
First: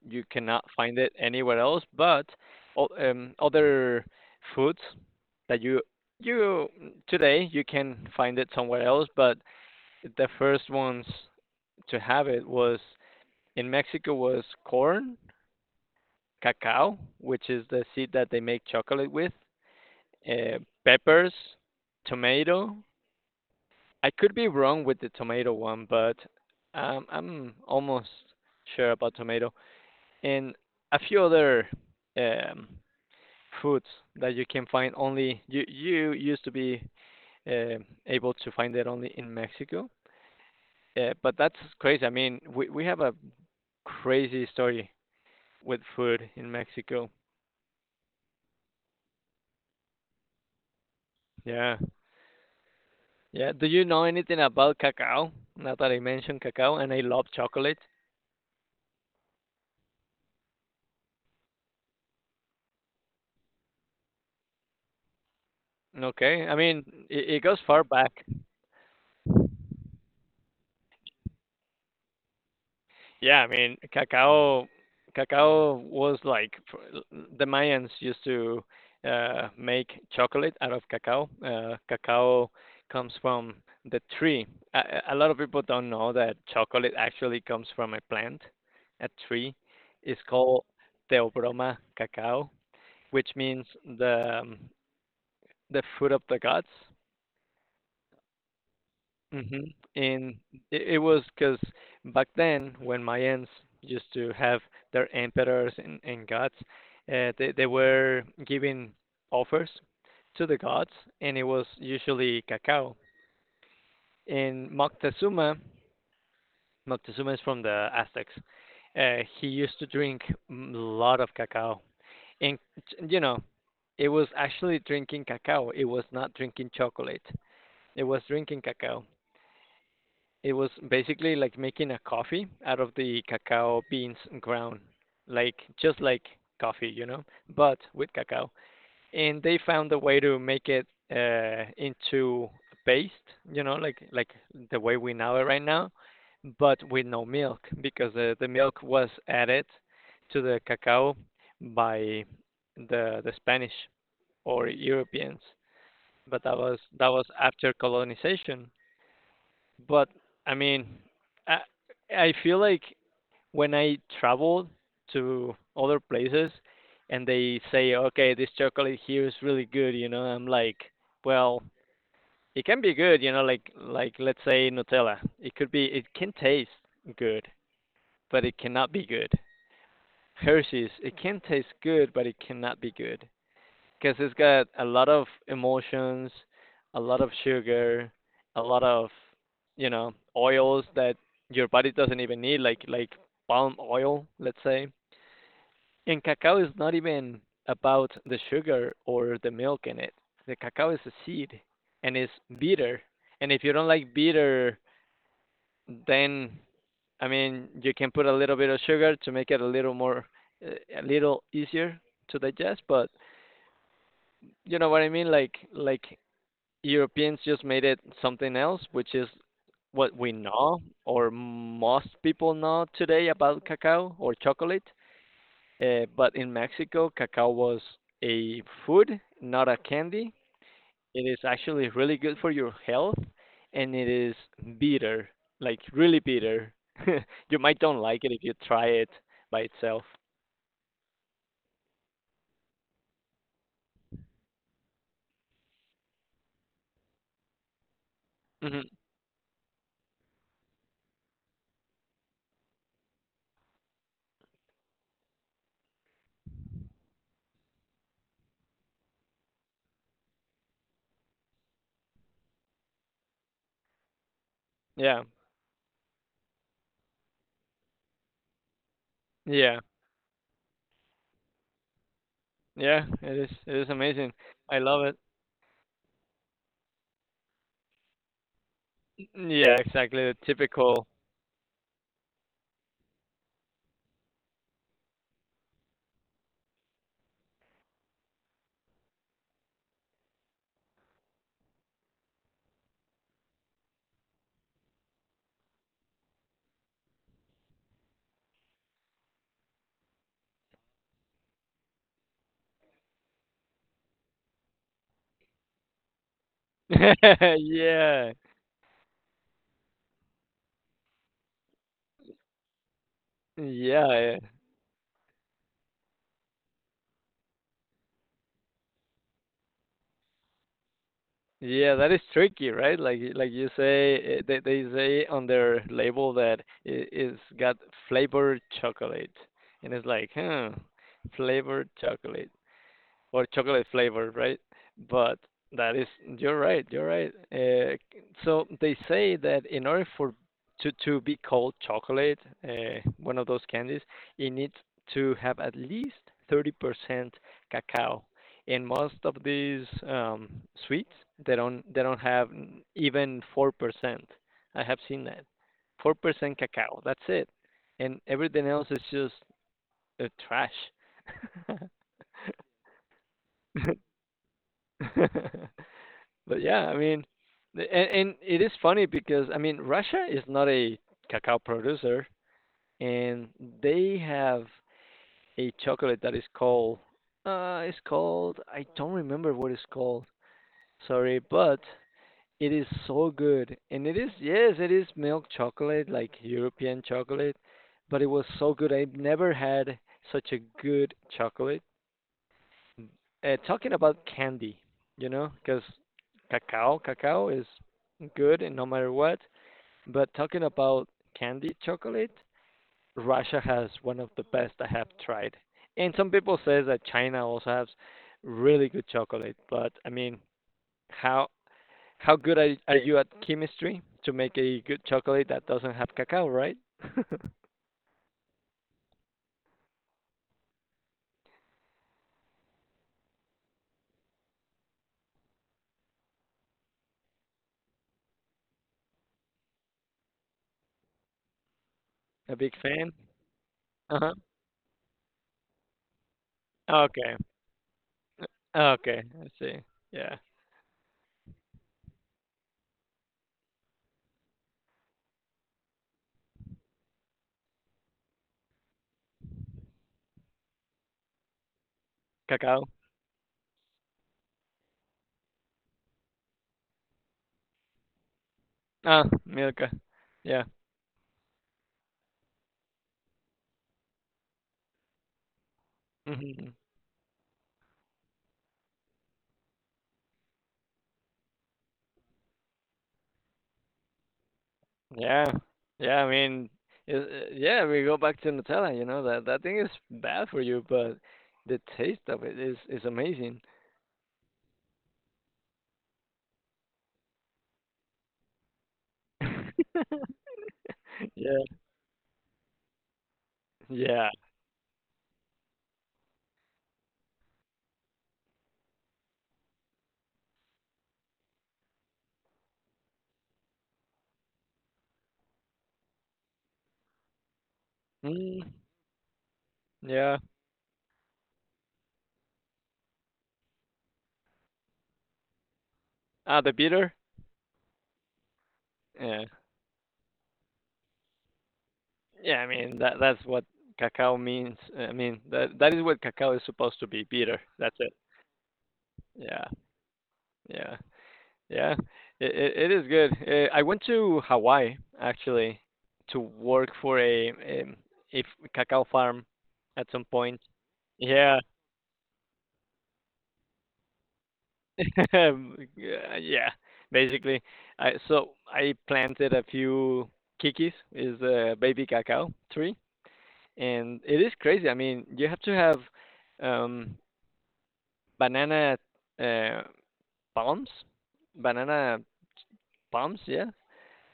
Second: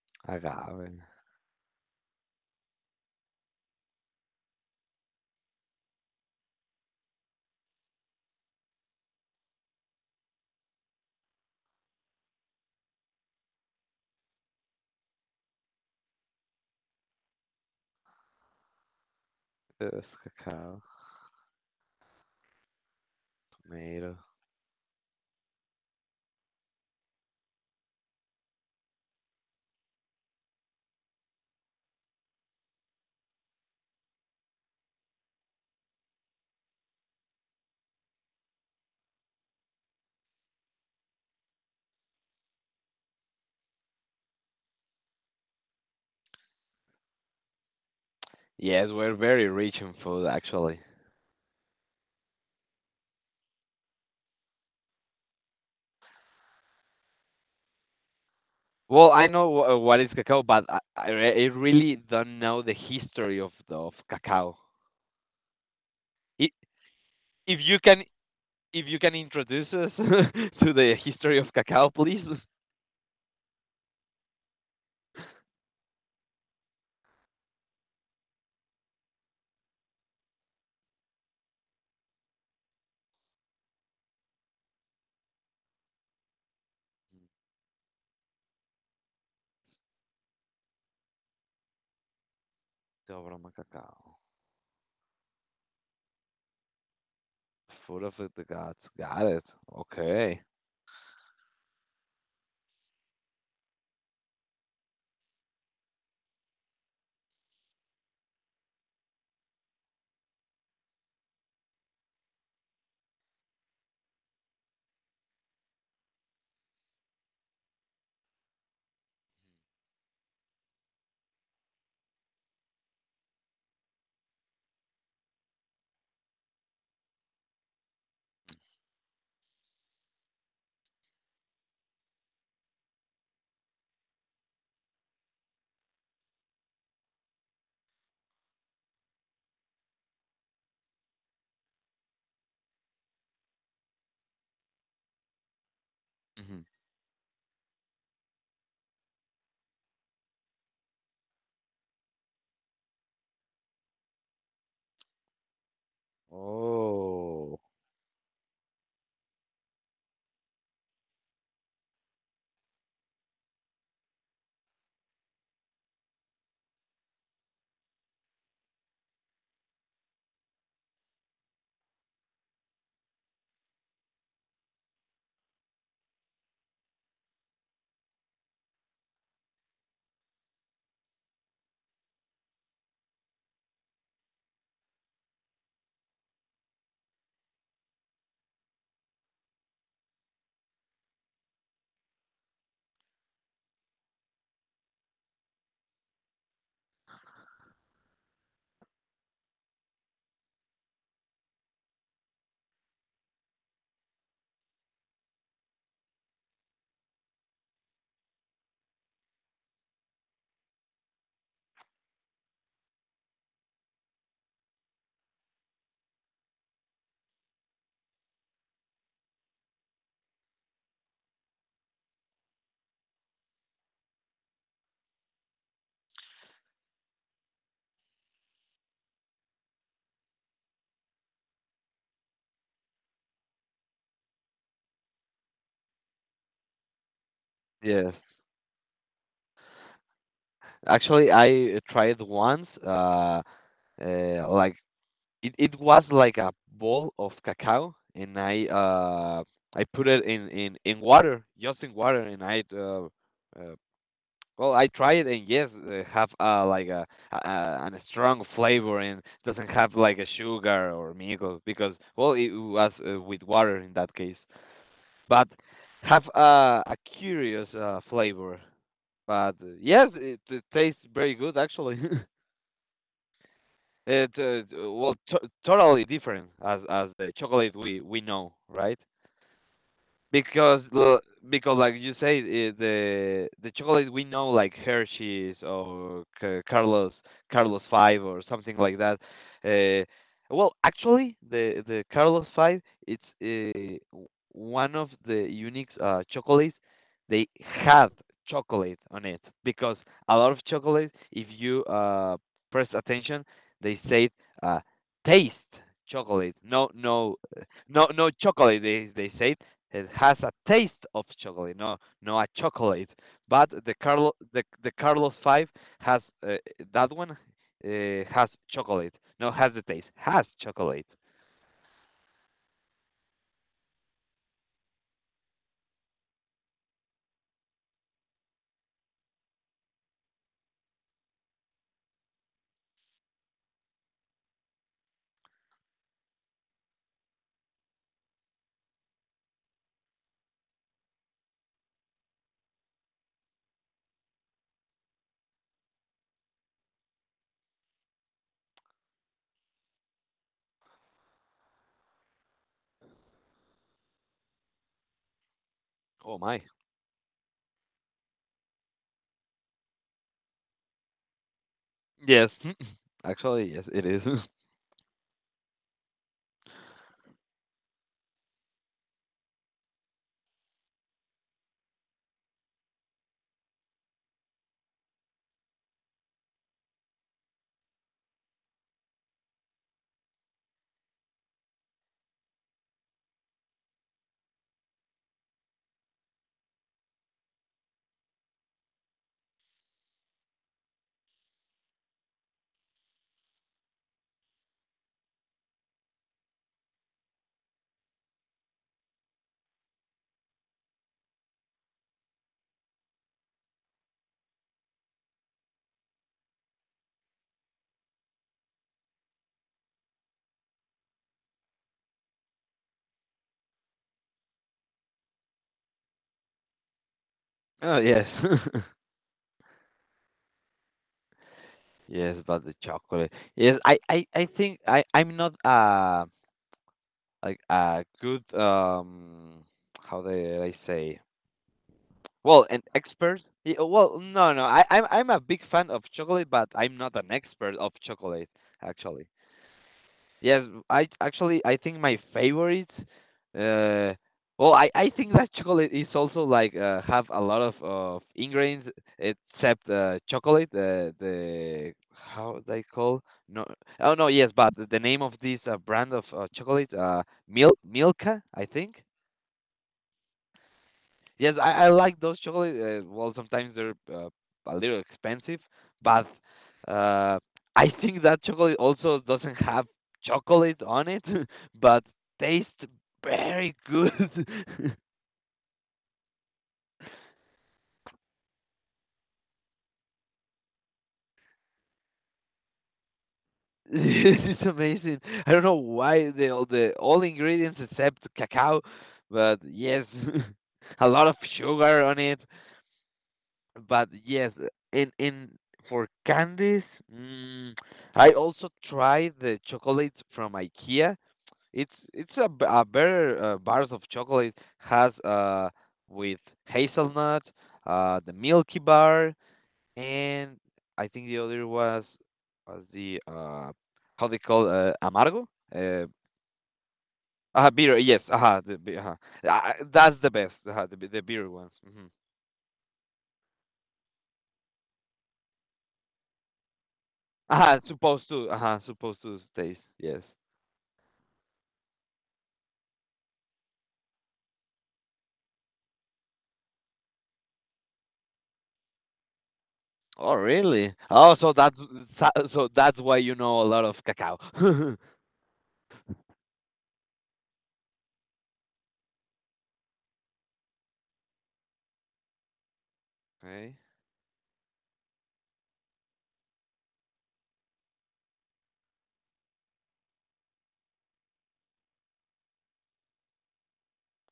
Speaker 1: You cannot find
Speaker 2: agave,
Speaker 1: it anywhere else. But other foods that you today you can find it somewhere else. But the first ones to have it was in Mexico was corn, cacao, which is the seed that they make chocolate with,
Speaker 2: yes,
Speaker 1: uh,
Speaker 2: cacao,
Speaker 1: peppers, tomato. I
Speaker 2: tomato.
Speaker 1: could be wrong with the tomato one, but I'm almost sure about tomato and a few other um, foods that you can find only you used to be uh, able to find that only in Mexico. But that's crazy. I mean, we have a crazy story with food in Mexico.
Speaker 2: Yes, we're very rich in food, actually.
Speaker 1: Yeah. Yeah. Do you know anything about cacao? Now that I mentioned cacao, and I love chocolate.
Speaker 2: Well, I know what is cacao, but I really don't know the history of of cacao.
Speaker 1: Okay.
Speaker 2: I-
Speaker 1: I mean, it
Speaker 2: If
Speaker 1: goes
Speaker 2: you
Speaker 1: far
Speaker 2: can,
Speaker 1: back.
Speaker 2: if you can introduce us *laughs* to the history of cacao, please.
Speaker 1: Yeah, I mean, cacao was like the Mayans used to make chocolate out of cacao. Cacao comes from the tree. A, a lot of people don't know that chocolate actually comes from a plant, a tree. It's called Theobroma cacao, which
Speaker 2: Dobra
Speaker 1: means
Speaker 2: Macacao.
Speaker 1: the um, the fruit of the gods.
Speaker 2: Food of the gods. Got it.
Speaker 1: Mhm. And
Speaker 2: Okay.
Speaker 1: it was because back then, when Mayans used to have their emperors and gods, they were giving offers to the gods, and it was usually cacao. And Moctezuma, Moctezuma is from the Aztecs. He used to drink a lot of cacao, and you know, it was actually drinking cacao. It was not drinking chocolate. It was drinking cacao. It was basically like making a coffee out of the cacao beans ground, like just like coffee, you know, but with cacao. And they found a way to make it into paste, you know, like the way we know it right now,
Speaker 2: Hmm.
Speaker 1: but with no milk because the milk was added to the cacao by the Spanish or Europeans. But that was
Speaker 2: Oh.
Speaker 1: after colonization. But I mean, I, I feel like when I travel to other places and they say, okay, this chocolate here is really good, you know, I'm like, well, it can be good, you know, like let's say Nutella. It could be, it can taste good, but it cannot be good. Hershey's, it can taste good, but it cannot be good because it's got a lot of emotions, a lot of sugar, a lot of, you know, oils that your body doesn't even need, like palm oil, let's say. And cacao is not even about the sugar or the milk in it. The cacao is a seed, and it's bitter. And if you don't like bitter, then I mean you can put a little bit of sugar to make it a little more, a little easier to digest. But you know what I mean? Like Europeans just made it something else, which is what we know or most people know today about cacao or chocolate. But in Mexico, cacao was a food, not a candy. It is actually really good for your health, and it is bitter, like really bitter. *laughs* You might don't
Speaker 2: Yes.
Speaker 1: like it if you try it by itself.
Speaker 2: Actually, I tried once. Like, it was like a ball of cacao, and
Speaker 1: Hmm.
Speaker 2: I put it in water, just in water, and uh I tried, and yes, have like, a an strong flavor and doesn't have like a sugar or milk because well it was, with water in that case.
Speaker 1: Yeah,
Speaker 2: But have a curious flavor. But
Speaker 1: yeah,
Speaker 2: yes, it tastes very good actually.
Speaker 1: yeah. It is. It is
Speaker 2: *laughs* it
Speaker 1: amazing.
Speaker 2: uh,
Speaker 1: I love
Speaker 2: well,
Speaker 1: it.
Speaker 2: totally different as the chocolate we know, right?
Speaker 1: Yeah, exactly. The
Speaker 2: because
Speaker 1: typical.
Speaker 2: well, because like you say the chocolate we know, like Hershey's or Carlos Five or something like that. Uh, well, actually, the Carlos Five, it's one of the unique chocolates. They have chocolate on it because a lot of chocolate, if you press attention, they say uh, taste chocolate. No, no,
Speaker 1: *laughs*
Speaker 2: no, no
Speaker 1: Yeah.
Speaker 2: chocolate. They say it has a taste of chocolate, no, no a chocolate. But the
Speaker 1: Yeah,
Speaker 2: Carlo,
Speaker 1: yeah.
Speaker 2: the the Carlos Five has uh, that one has chocolate. No, has the taste, has chocolate.
Speaker 1: Yeah, that is tricky, right? Like y like you say, eh, they say on their label that I it's got flavored chocolate, and it's like, "Huh, flavored chocolate." Or chocolate flavor, right? But that is, you're right, you're right. So they say that in order for to be called chocolate, one of those candies, it needs to have at least 30% cacao. And most of these sweets, they don't have even 4%. I have seen that.
Speaker 2: Oh
Speaker 1: 4%
Speaker 2: my.
Speaker 1: cacao. That's it. And everything else is just trash.
Speaker 2: Yes, *laughs* actually, yes, it is.
Speaker 1: *laughs* *laughs* But yeah, I mean, and it is funny because I mean, Russia is not a cacao producer, and they have a chocolate that is called, it's called, I don't remember what it's called. Sorry, but it is so good, and it is, yes, it is milk chocolate like European chocolate, but it was so good. I've never had such a good chocolate. Mm. Talking about candy, you know, because cacao is good and no matter what. But talking about candy chocolate, Russia has one of the best I have tried. And some people say that China also has really good chocolate, but I mean, how how good are you at chemistry to make a good chocolate that doesn't have cacao, right?
Speaker 2: *laughs* Oh yes, *laughs* yes, but the chocolate. Yes, I think I'm not a like a good how do I say.
Speaker 1: A
Speaker 2: Well,
Speaker 1: big
Speaker 2: an
Speaker 1: fan?
Speaker 2: expert? Well,
Speaker 1: Uh-huh.
Speaker 2: no, no. I'm a big fan of chocolate, but I'm not an
Speaker 1: Okay.
Speaker 2: expert of chocolate,
Speaker 1: Okay,
Speaker 2: actually.
Speaker 1: I see. Yeah.
Speaker 2: Yes, I actually I think my favorite. Uh, well, I think that chocolate is also like have a lot of ingredients except chocolate. The how they
Speaker 1: Cacao.
Speaker 2: call. No, oh no, yes, but the name of this brand of chocolate, Milka, I think.
Speaker 1: Ah, milk. Yeah.
Speaker 2: Yes, I like those chocolate. Well, sometimes they're a little expensive, but
Speaker 1: Mhm.
Speaker 2: uh, I think that chocolate also doesn't have chocolate on it, *laughs* but tastes very good. *laughs*
Speaker 1: Yeah. Yeah, I mean, we go back to Nutella, that thing is bad for you, but the taste of it is amazing.
Speaker 2: *laughs* It's amazing. I don't know why the all ingredients except cacao, but yes,
Speaker 1: *laughs*
Speaker 2: *laughs* a lot of
Speaker 1: Yeah.
Speaker 2: sugar on it. But
Speaker 1: Yeah.
Speaker 2: yes, in for candies, mm, I also tried the chocolates from IKEA. It's a, a better bars of chocolate, has with hazelnut, the
Speaker 1: Mm,
Speaker 2: Milky Bar,
Speaker 1: yeah.
Speaker 2: and I think the other was the how they call, amargo, uh,
Speaker 1: Ah, the bitter?
Speaker 2: beer, yes, uh-huh.
Speaker 1: Yeah.
Speaker 2: That's the best, the beer ones. Hmm.
Speaker 1: Yeah, I mean, that that's what cacao means. I mean, that that is what cacao is supposed to be, bitter.
Speaker 2: uh
Speaker 1: That's it.
Speaker 2: supposed to uh supposed to
Speaker 1: Yeah.
Speaker 2: taste, yes.
Speaker 1: Yeah. Yeah, it is good. I went to Hawaii actually to work for a cacao farm at some
Speaker 2: Oh,
Speaker 1: point.
Speaker 2: really? Oh,
Speaker 1: Yeah,
Speaker 2: so so that's why you know a lot of cacao. *laughs*
Speaker 1: *laughs* yeah, basically. I so I planted a few kikis, is a baby cacao tree,
Speaker 2: Okay.
Speaker 1: and it is crazy. I mean, you have to have um banana uh palms, banana palms, yeah.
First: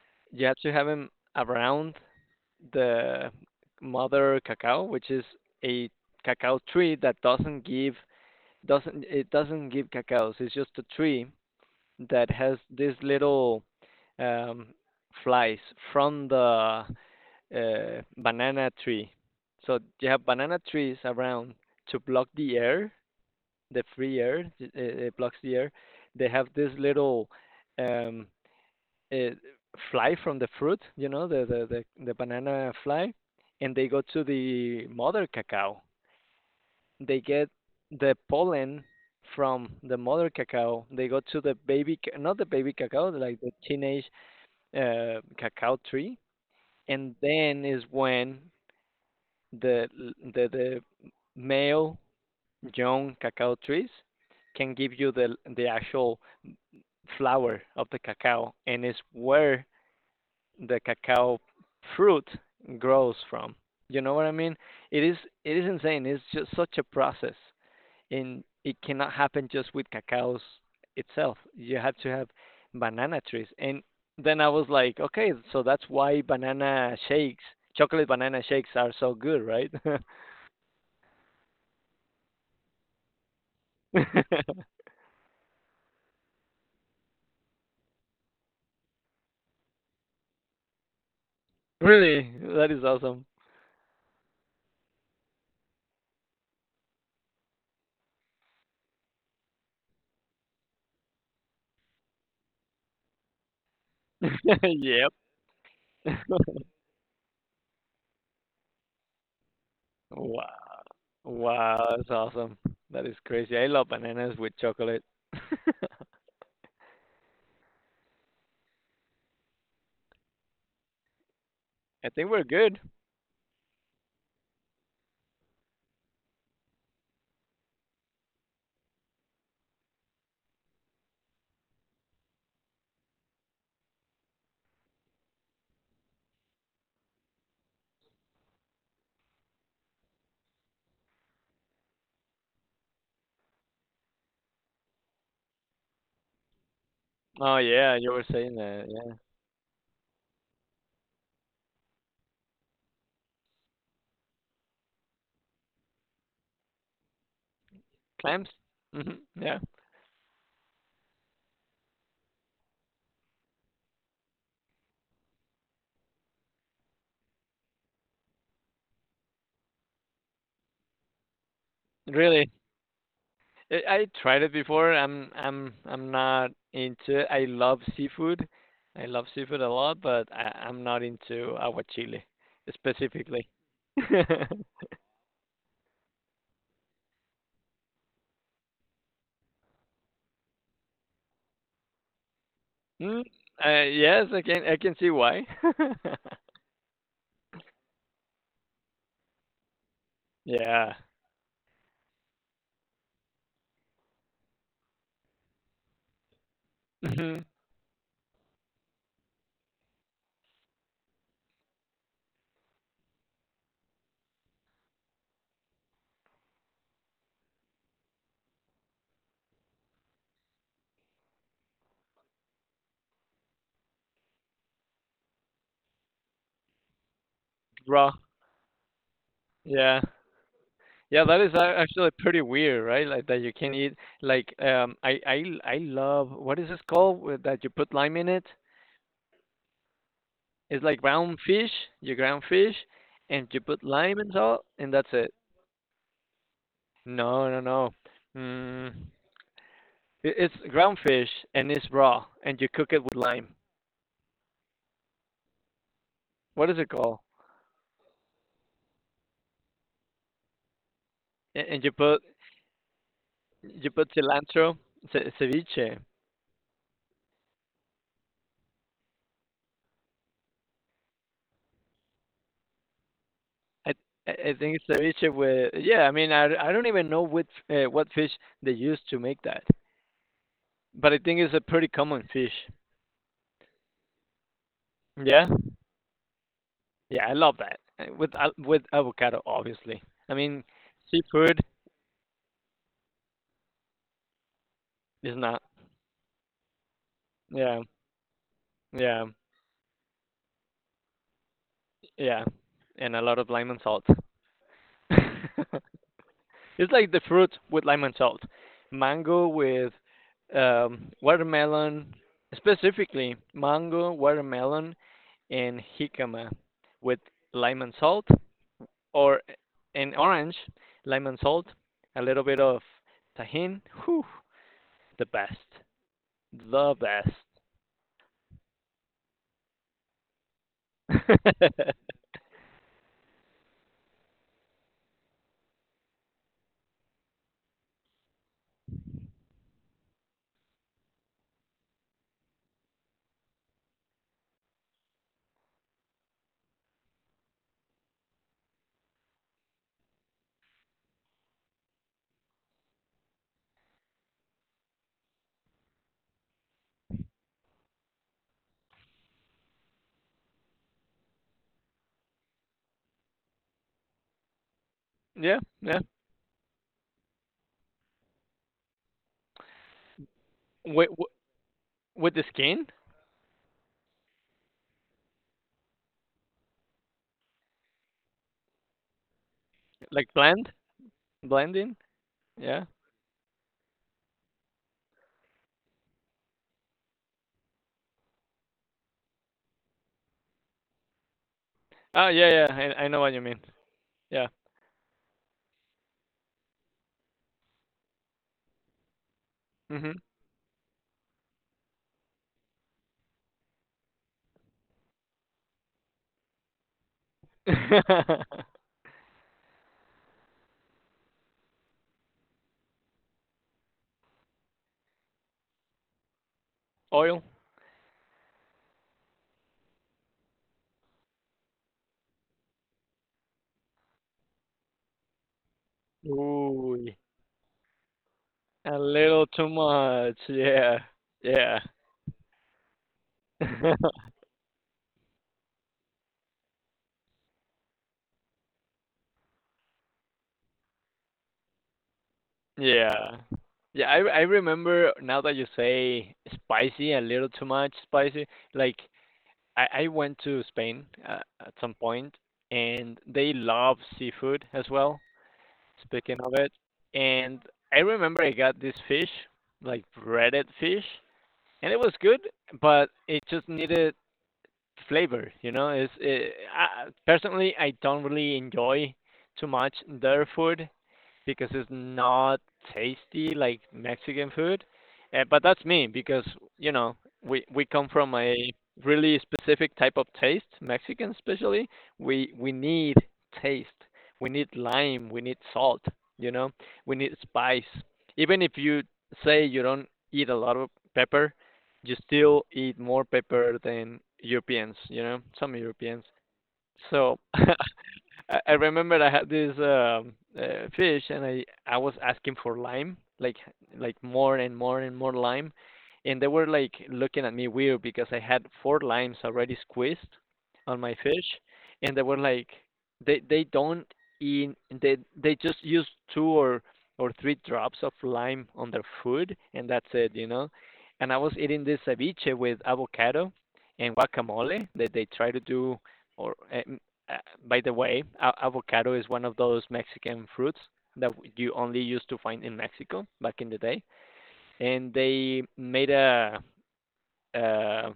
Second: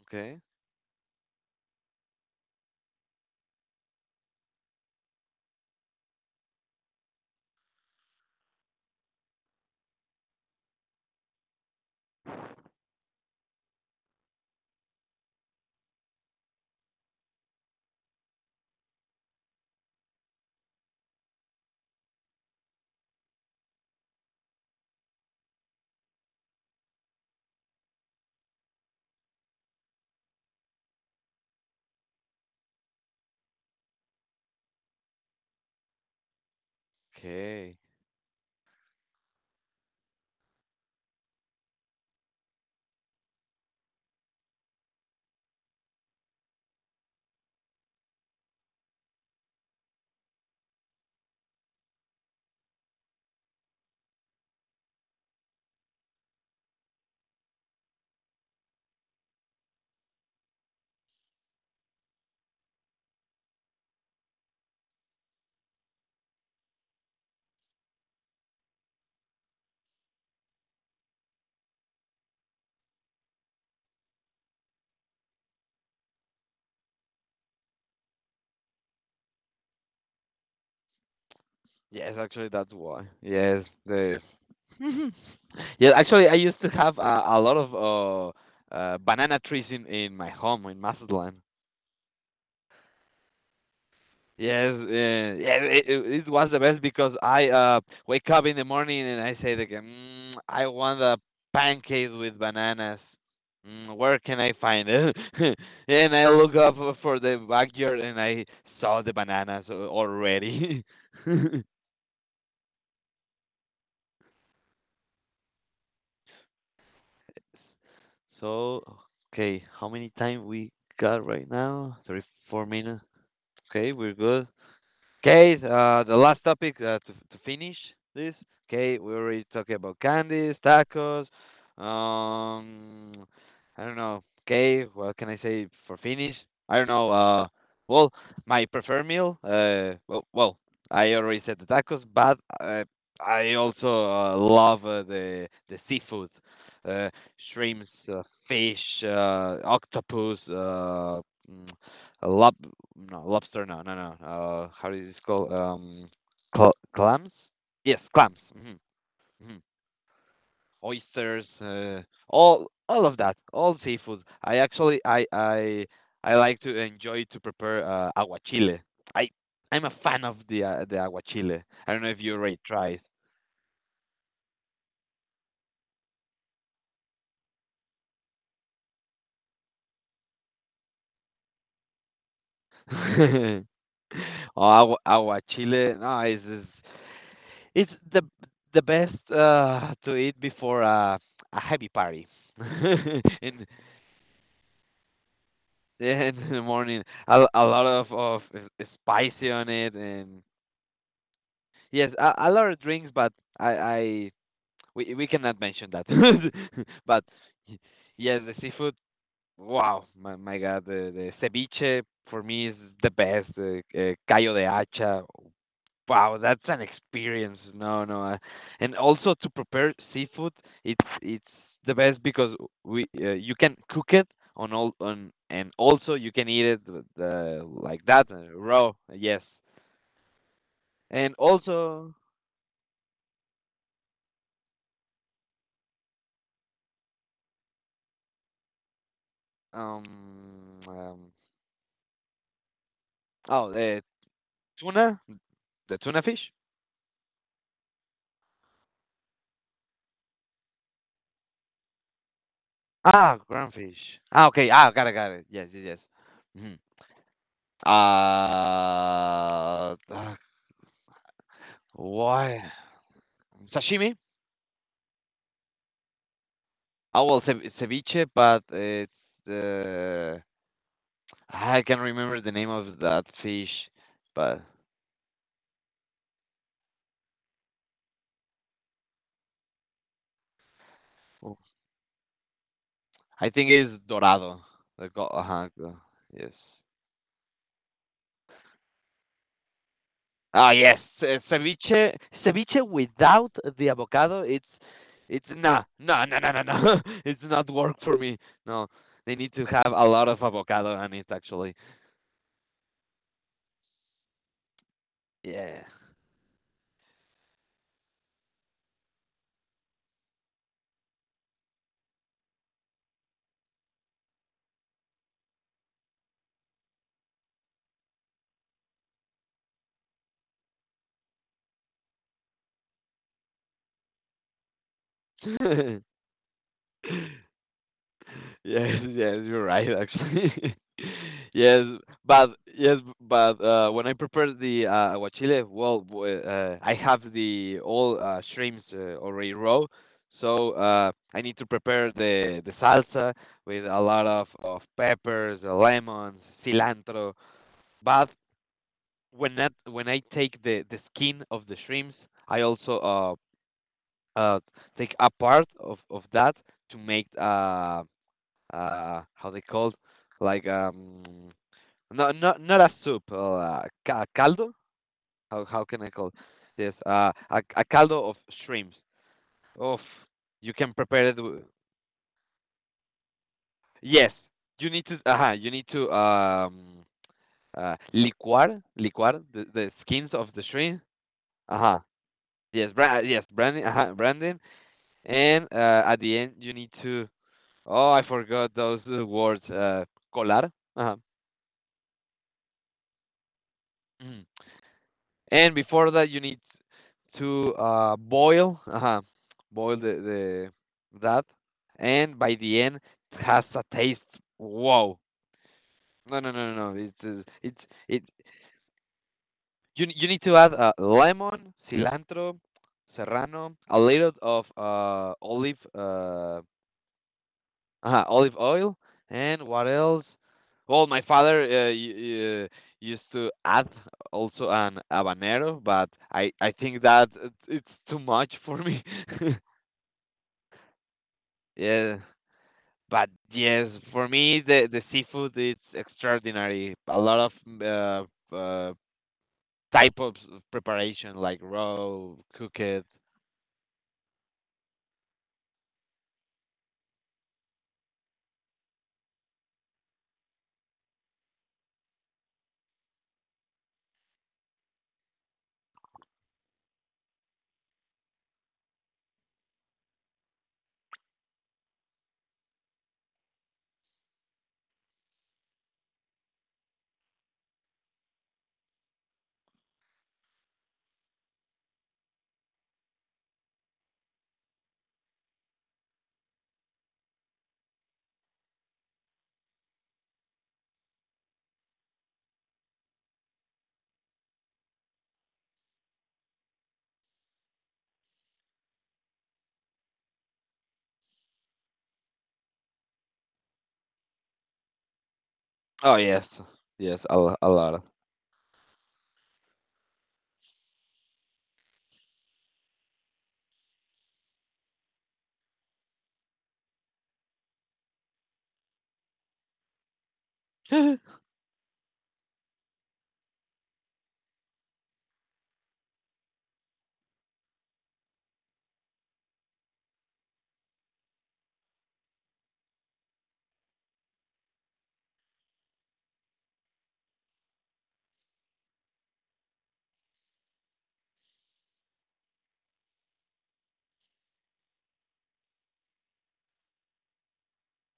Speaker 2: Okay.
Speaker 1: You have to have them around the mother cacao, which is a cacao tree that doesn't give cacaos. It's just a tree that has these little um, flies from the banana tree. So you have banana trees around to block the air, the free air. It blocks the air. They have these little um, uh, fly from the fruit, you know, the banana fly, and they go to the mother cacao. They get
Speaker 2: Okay.
Speaker 1: the pollen from the mother cacao. They go to the baby, not the baby cacao, like the teenage cacao tree, and then is when the the male young cacao trees can give you the actual flower of the cacao, and it's where the cacao fruit grows from. You know what I mean? It is it is insane. It's just such a process, and it cannot happen just with cacao's itself. You have to have banana trees, and then I was like, okay, so that's why banana shakes, chocolate banana shakes are so good, right? *laughs*
Speaker 2: Yes, actually, that's why. Yes, the. *laughs* Yeah. Actually, I used to have a lot of banana trees in my home in Mazatlán.
Speaker 1: Really, that is awesome.
Speaker 2: Yes, yeah, it was the best because I wake up in the morning and I say like, mm, I want a pancake with bananas. Mm, where can I
Speaker 1: *laughs*
Speaker 2: find
Speaker 1: Yep.
Speaker 2: it? *laughs* And I look
Speaker 1: *laughs*
Speaker 2: up for the backyard and I saw the bananas
Speaker 1: Wow,
Speaker 2: already. *laughs*
Speaker 1: wow, that's awesome. That is crazy. I love bananas with chocolate.
Speaker 2: so okay, how many time we got right now?
Speaker 1: I
Speaker 2: 3,
Speaker 1: think we're
Speaker 2: four
Speaker 1: good.
Speaker 2: minutes. Okay, we're good. Okay, the last topic, to finish this. Okay, we already talked about candies, tacos. Um, I don't know. Okay, what can I say for finish? I don't know. Well, my preferred meal. Well, I already said the tacos, but uh, I also love, the seafood, uh,
Speaker 1: Oh
Speaker 2: shrimps,
Speaker 1: yeah, you were saying
Speaker 2: fish,
Speaker 1: that. Yeah,
Speaker 2: octopus. Mm, a lob no lobster. No, no, no, how do you call? Clams, yes, clams.
Speaker 1: clams. Hmm.
Speaker 2: Hmm
Speaker 1: Yeah,
Speaker 2: Oysters, all of that, all seafood. I Actually, I like to enjoy to prepare aguachile. i I'm a fan of the aguachile. I don't know if you
Speaker 1: really.
Speaker 2: already tried.
Speaker 1: I tried it before. I'm not into it. I love seafood. I love seafood a lot, but I'm not into aguachile specifically.
Speaker 2: *laughs* Oh,
Speaker 1: *laughs* Mm,
Speaker 2: aguachile. No, it's the best, to eat before a heavy party. *laughs* in
Speaker 1: yes, I can see why. *laughs*
Speaker 2: Yeah, in the morning, a lot of spicy on it, and
Speaker 1: Yeah.
Speaker 2: yes, a lot of drinks, but I we cannot mention that. *laughs* But
Speaker 1: Hmm.
Speaker 2: y- yes, the seafood. Wow, my God, the ceviche for me is the best. Callo de hacha. Wow, that's an experience. No, no, and also to prepare seafood, it's the best because we you can cook it on all on, and also you can eat it with, like
Speaker 1: Raw.
Speaker 2: that, raw. Yes,
Speaker 1: Yeah. Yeah,
Speaker 2: and
Speaker 1: that is actually
Speaker 2: also
Speaker 1: pretty weird, right? Like that you can eat like I I love what is this called that you put lime in it?
Speaker 2: um,
Speaker 1: It's like
Speaker 2: um
Speaker 1: brown fish, you ground fish, and you
Speaker 2: oh,
Speaker 1: put lime and salt, and that's
Speaker 2: tuna
Speaker 1: it.
Speaker 2: the tuna fish.
Speaker 1: No. Mm, it's ground fish and it's raw, and you cook it with
Speaker 2: Ah,
Speaker 1: lime.
Speaker 2: groundfish. Ah, okay. Ah, got it. Yes, yes, yes. hmm
Speaker 1: What
Speaker 2: uh,
Speaker 1: is it called?
Speaker 2: uh
Speaker 1: And
Speaker 2: why?
Speaker 1: you put
Speaker 2: Sashimi.
Speaker 1: cilantro, ceviche.
Speaker 2: Oh, well, ceviche, but it's, uh, ah, I can't remember the name of that fish,
Speaker 1: I I
Speaker 2: but
Speaker 1: think it's ceviche with yeah. I mean I don't even know which what fish they use to make that. But I think it's
Speaker 2: oh,
Speaker 1: a pretty common fish.
Speaker 2: I think it's dorado. The go
Speaker 1: Yeah,
Speaker 2: uh-huh, go, yes.
Speaker 1: yeah, I love that. With with avocado, obviously. I mean,
Speaker 2: Ah, yes, ce
Speaker 1: seafood
Speaker 2: ceviche ceviche without the avocado,
Speaker 1: is
Speaker 2: it's
Speaker 1: not.
Speaker 2: nah, no, no, no, no, no. *laughs* It's not
Speaker 1: Yeah,
Speaker 2: work for me. No,
Speaker 1: yeah,
Speaker 2: they need to have a lot of avocado on it, actually.
Speaker 1: yeah, and a lot of lime and salt. *laughs*
Speaker 2: Yeah.
Speaker 1: It's like the fruit with lime and salt, mango with watermelon, specifically mango, watermelon, and jicama with lime and salt, or an orange, lime and salt, a little bit of tahin. Whew, the best, the best.
Speaker 2: *laughs* *laughs* Yes, yes, you're right, actually. *laughs* Yes,
Speaker 1: *laughs*
Speaker 2: but yes, but when I prepare the aguachile, well, I have the all shrimps already raw, so I need to prepare the salsa with a lot of peppers, lemons, cilantro. But when that, when I take the skin of the shrimps, I also uh take a part of that to make, how they called, like, not, a soup, caldo.
Speaker 1: Yeah,
Speaker 2: How
Speaker 1: yeah.
Speaker 2: can I call this, a caldo of shrimps, of, you can
Speaker 1: With
Speaker 2: prepare it
Speaker 1: the skin,
Speaker 2: yes. You need to liquar the skins
Speaker 1: like
Speaker 2: of the
Speaker 1: blend,
Speaker 2: shrimp.
Speaker 1: blending.
Speaker 2: Uh-huh.
Speaker 1: Yeah.
Speaker 2: Yes, yes, branding. Uh-huh, branding. And at the end you need to. Oh, I forgot those words, colar. Uh-huh.
Speaker 1: Ah, yeah, yeah. I know what you mean.
Speaker 2: Mm.
Speaker 1: Yeah.
Speaker 2: And before that, you need to boil
Speaker 1: Mhm.
Speaker 2: the that, and by the end it has a taste. Wow! No, no, no, no, no. It's it.
Speaker 1: *laughs*
Speaker 2: You need to add lemon, cilantro, serrano, a little of olive,
Speaker 1: Oil.
Speaker 2: uh-huh, olive oil, and what else? Well, my father used to add also an habanero, but I think
Speaker 1: Ooh,
Speaker 2: that it's too much for
Speaker 1: a
Speaker 2: me.
Speaker 1: little
Speaker 2: *laughs*
Speaker 1: too much. Yeah, yeah.
Speaker 2: Yeah, but yes,
Speaker 1: *laughs*
Speaker 2: for me the seafood is extraordinary. A lot of uh, uh, type of preparation, like raw, cooked.
Speaker 1: Yeah. Yeah, I remember now that you say spicy, a little too much spicy. Like I went to Spain at some point and they love seafood as well, speaking of it. And I remember I got this fish, like breaded fish, and it was good, but it just needed flavor, you know? Personally I don't really enjoy too much their food because it's not tasty like Mexican food. But that's me because you know we come from a really specific type of taste. Mexican, especially, we need taste. We need lime. We need salt. You know, we need spice. Even if you say you don't eat a lot of pepper, you still eat more pepper than Europeans. You know, some
Speaker 2: Oh
Speaker 1: Europeans.
Speaker 2: yes, yes,
Speaker 1: So *laughs*
Speaker 2: a lot of.
Speaker 1: I remember I had this fish, and I was asking for lime, like more and more and more lime, and they were like looking at me weird because I had four limes already squeezed on my
Speaker 2: *laughs*
Speaker 1: fish, and they were like they don't eat they just use two or three drops of lime on their food and that's it, you know. And I was eating this ceviche with avocado and guacamole that they try to do or uh, by the way, avocado is one of those Mexican fruits that you only used to find in Mexico back in the day, and they made a,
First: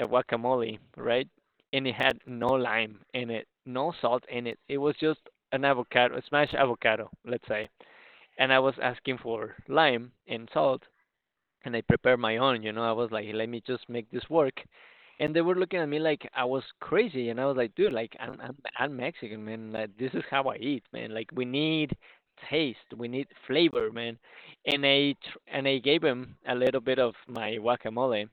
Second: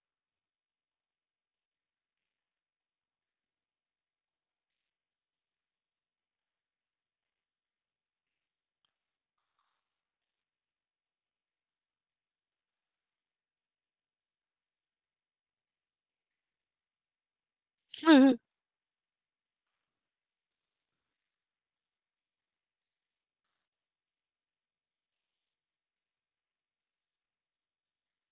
Speaker 1: a guacamole, right? And it had no lime in it, no salt in it. It was just an avocado, a smashed avocado, let's say. And I was asking for lime and salt, and I prepared my own. You know, I was like, let me just make this work. And they were looking at me like I was crazy, and I was like, dude, like I'm Mexican, man. Like this is how I eat, man. Like we need taste, we need flavor, man. And and I gave them a little bit of my guacamole,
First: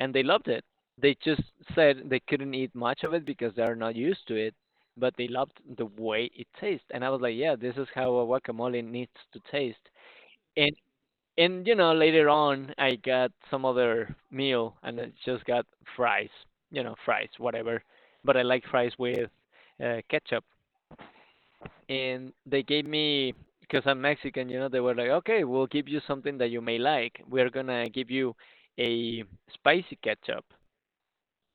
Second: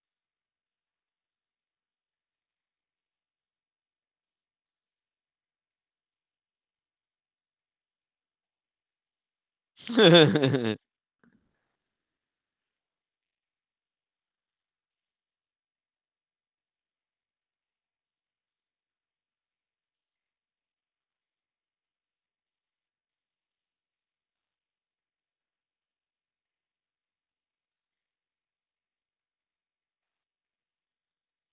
Speaker 1: and they loved it. They just said they couldn't eat much of it because they're not used to it, but they loved the way it tastes. And I was like, yeah, this is how a guacamole needs to taste and and you know later on I got some other meal and I just got fries, you know fries whatever, but I like fries with ketchup and they gave me because I'm Mexican, you know they were like okay we'll give you something that you may like. We're gonna give you a spicy ketchup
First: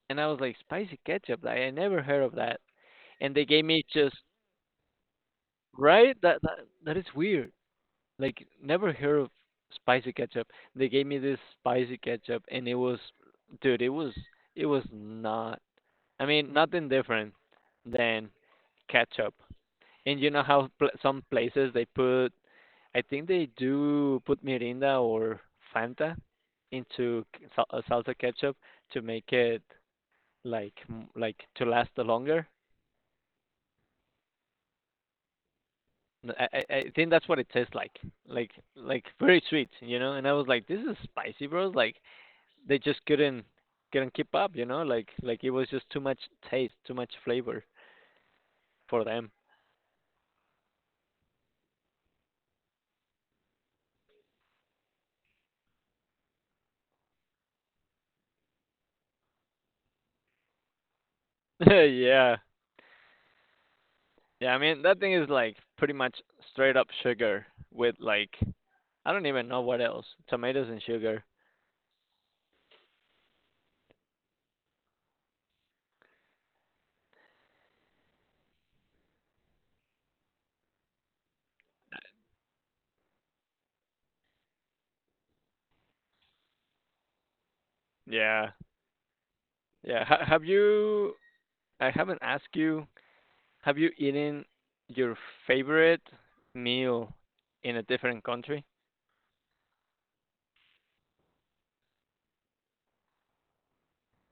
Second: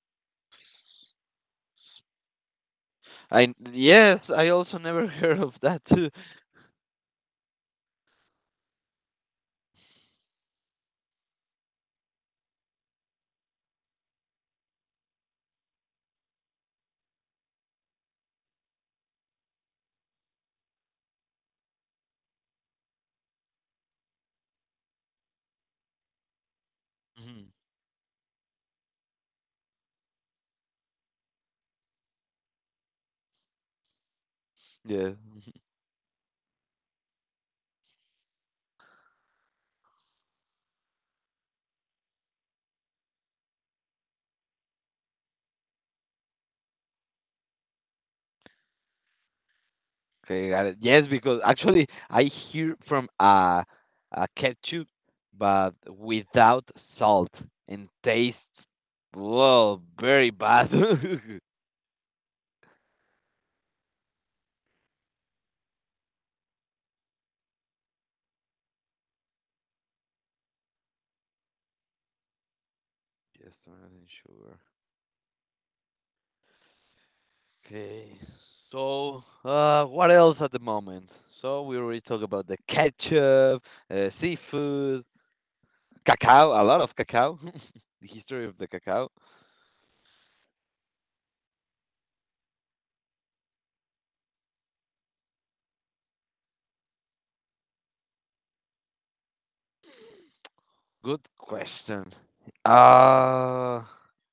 Speaker 1: and I was like spicy ketchup like I never heard of that and they
Speaker 2: I
Speaker 1: gave me just
Speaker 2: Yes, I also never *laughs* heard of that. *laughs*
Speaker 1: right that that is weird like never heard of spicy ketchup. They gave me this spicy ketchup, and it was, dude, it was not. I mean, nothing different than ketchup. And you know how some places they put, I think they do put Mirinda or Fanta into
Speaker 2: Mhm.
Speaker 1: salsa ketchup to make it like like to last the longer.
Speaker 2: Yeah. Mhm.
Speaker 1: I think that's what it tastes like very sweet, you know. And I was like, this is spicy, bro. Like they just couldn't keep up, you know, like it was just too much taste, too much flavor for them.
Speaker 2: Okay, got it. Yes, because actually I hear from a ketchup, but without salt, and tastes, well, very bad. *laughs*
Speaker 1: *laughs* Yeah. Yeah, I mean that thing is like pretty much straight up sugar with like I don't even know what else. Tomatoes and sugar.
Speaker 2: Yes, salt and sugar. Okay. So, what else at the moment? So we already talked about the ketchup, seafood, cacao, a lot of cacao, *laughs* the history
Speaker 1: Yeah.
Speaker 2: of the cacao.
Speaker 1: Yeah. Have you I haven't asked you, have you eaten your favorite meal in a different country?
Speaker 2: Good question. Uh,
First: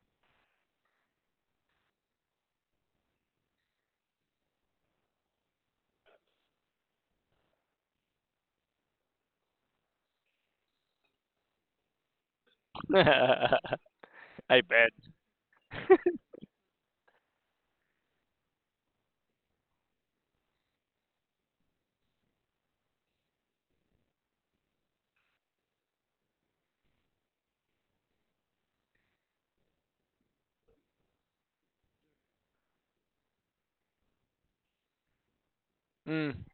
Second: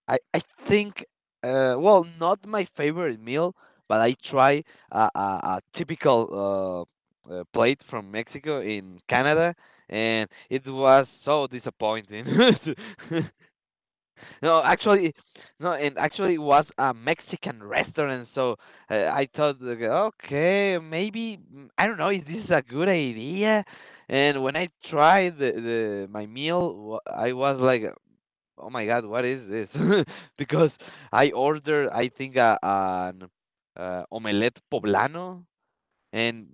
Speaker 2: I think, well, not my favorite meal, but I try a, a, a typical plate from Mexico in Canada, and it was so disappointing. *laughs*
Speaker 1: *laughs* I
Speaker 2: No,
Speaker 1: bet.
Speaker 2: actually, no, and actually it was a Mexican restaurant, so I thought, like, okay, maybe, I don't know, is this a good idea? And when I tried the my meal, I was like, oh my God, what is this? *laughs* Because I ordered, I think, an omelette poblano,
Speaker 1: Mm.
Speaker 2: and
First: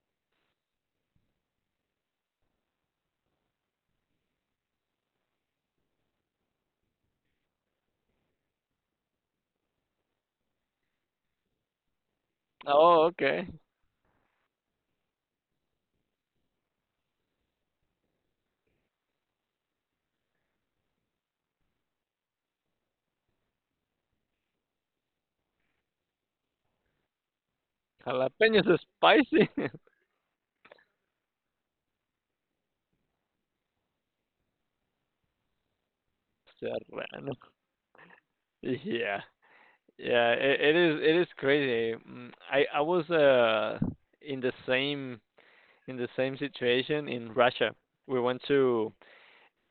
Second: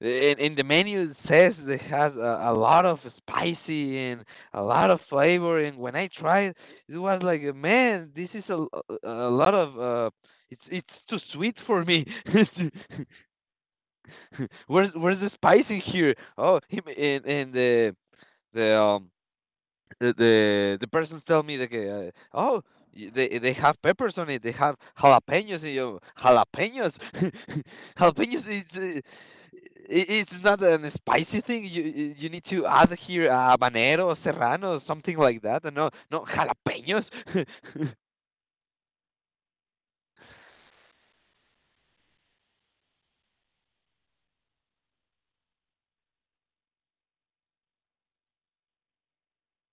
Speaker 2: in the menu it says it has a lot of spicy and a lot of flavor, and when I tried, it was like, man, this is a lot of it's too sweet for me. *laughs*
Speaker 1: Oh, okay.
Speaker 2: Where's the spice in here? Oh and the um the persons tell me that, oh, they have peppers on it, they have jalapenos in you, jalapenos. *laughs* Jalapenos is,
Speaker 1: Jalapeños are spicy. *laughs*
Speaker 2: it's not an spicy thing, you need to add here, habanero, serrano, something like that. And no, no jalapenos.
Speaker 1: Serrano. Yeah, yeah, it, it is crazy. Mm, I was in the same in the same situation in Russia. We went to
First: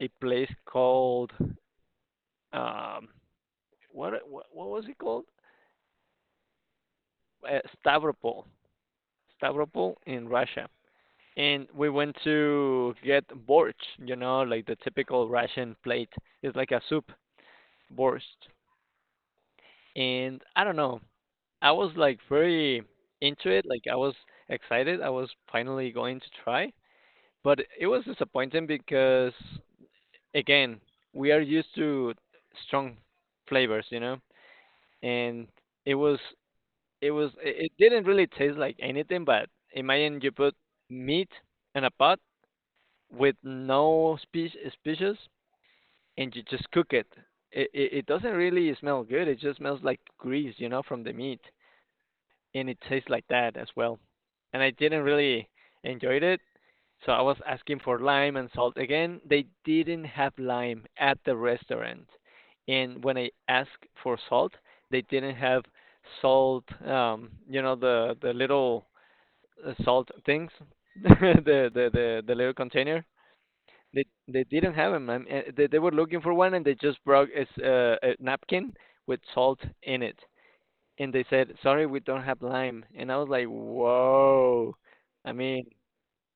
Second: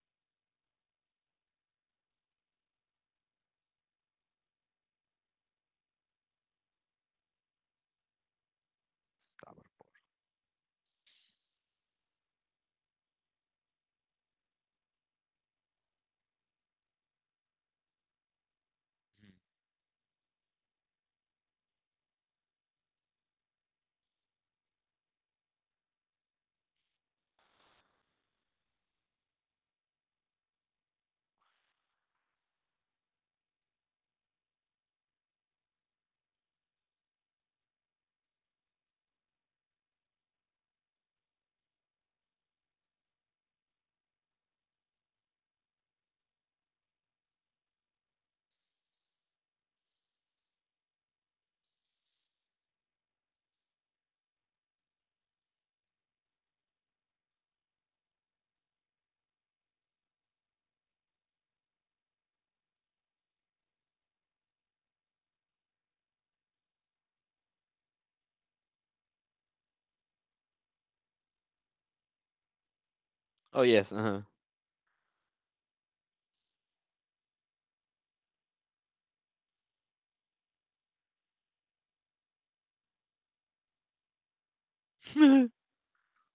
Speaker 1: a place called um what was it called? Uh, Stavropol, Stavropol in Russia. And we went to get borch, you know, like the typical Russian plate. It's like a soup, borst. And I don't know, I was like very into it. Like I was excited. I was finally going to try, but it was disappointing because again, we are used to strong flavors, you know, and it was it was it it didn't really taste like anything. But imagine you put meat in a pot with no spe species, and you just cook it. It doesn't really smell good. It just smells like grease, you know, from the meat. And it tastes like that as well. And I didn't really enjoy it, so I was asking for lime and salt again. They didn't have lime at the restaurant, and when I asked for salt, they didn't have salt. You know the little salt things, *laughs* the, the the little container.
Speaker 2: *laughs* Oh yes, uh-huh.
Speaker 1: They didn't have them. And they were looking for one, and they just brought a napkin with salt in it and they said, "Sorry, we don't have lime." And I was like, "Whoa!" I mean,
Speaker 2: *laughs*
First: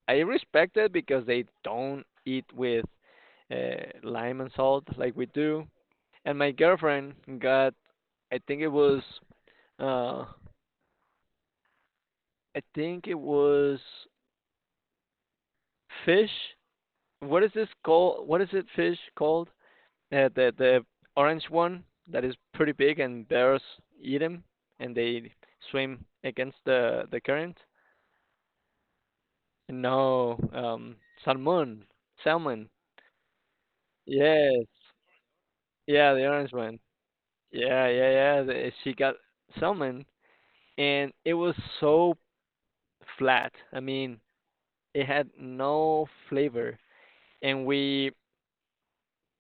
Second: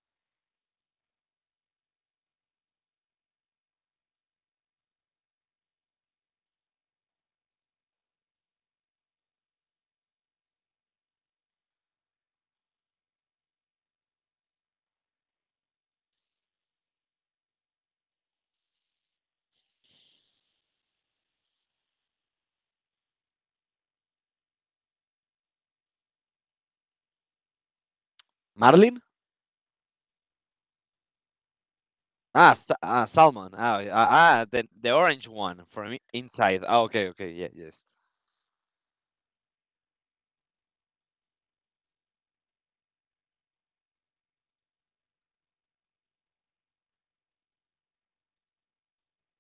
Speaker 1: I respect it because they don't eat with uh, lime and salt like we do. And my girlfriend got, I think it was, uh, I think it was fish. What is this called? What is it fish called? The orange one that is pretty big and bears eat them and they swim against the current.
Speaker 2: Marlin.
Speaker 1: No, salmon,
Speaker 2: Ah,
Speaker 1: salmon.
Speaker 2: salmon. Ah,
Speaker 1: Yes.
Speaker 2: the orange one from
Speaker 1: Yeah, the orange
Speaker 2: inside,
Speaker 1: one.
Speaker 2: ah, okay, okay, yeah, yes.
Speaker 1: Yeah, yeah, yeah. She got salmon, and it was so flat. I mean, it had no flavor. And we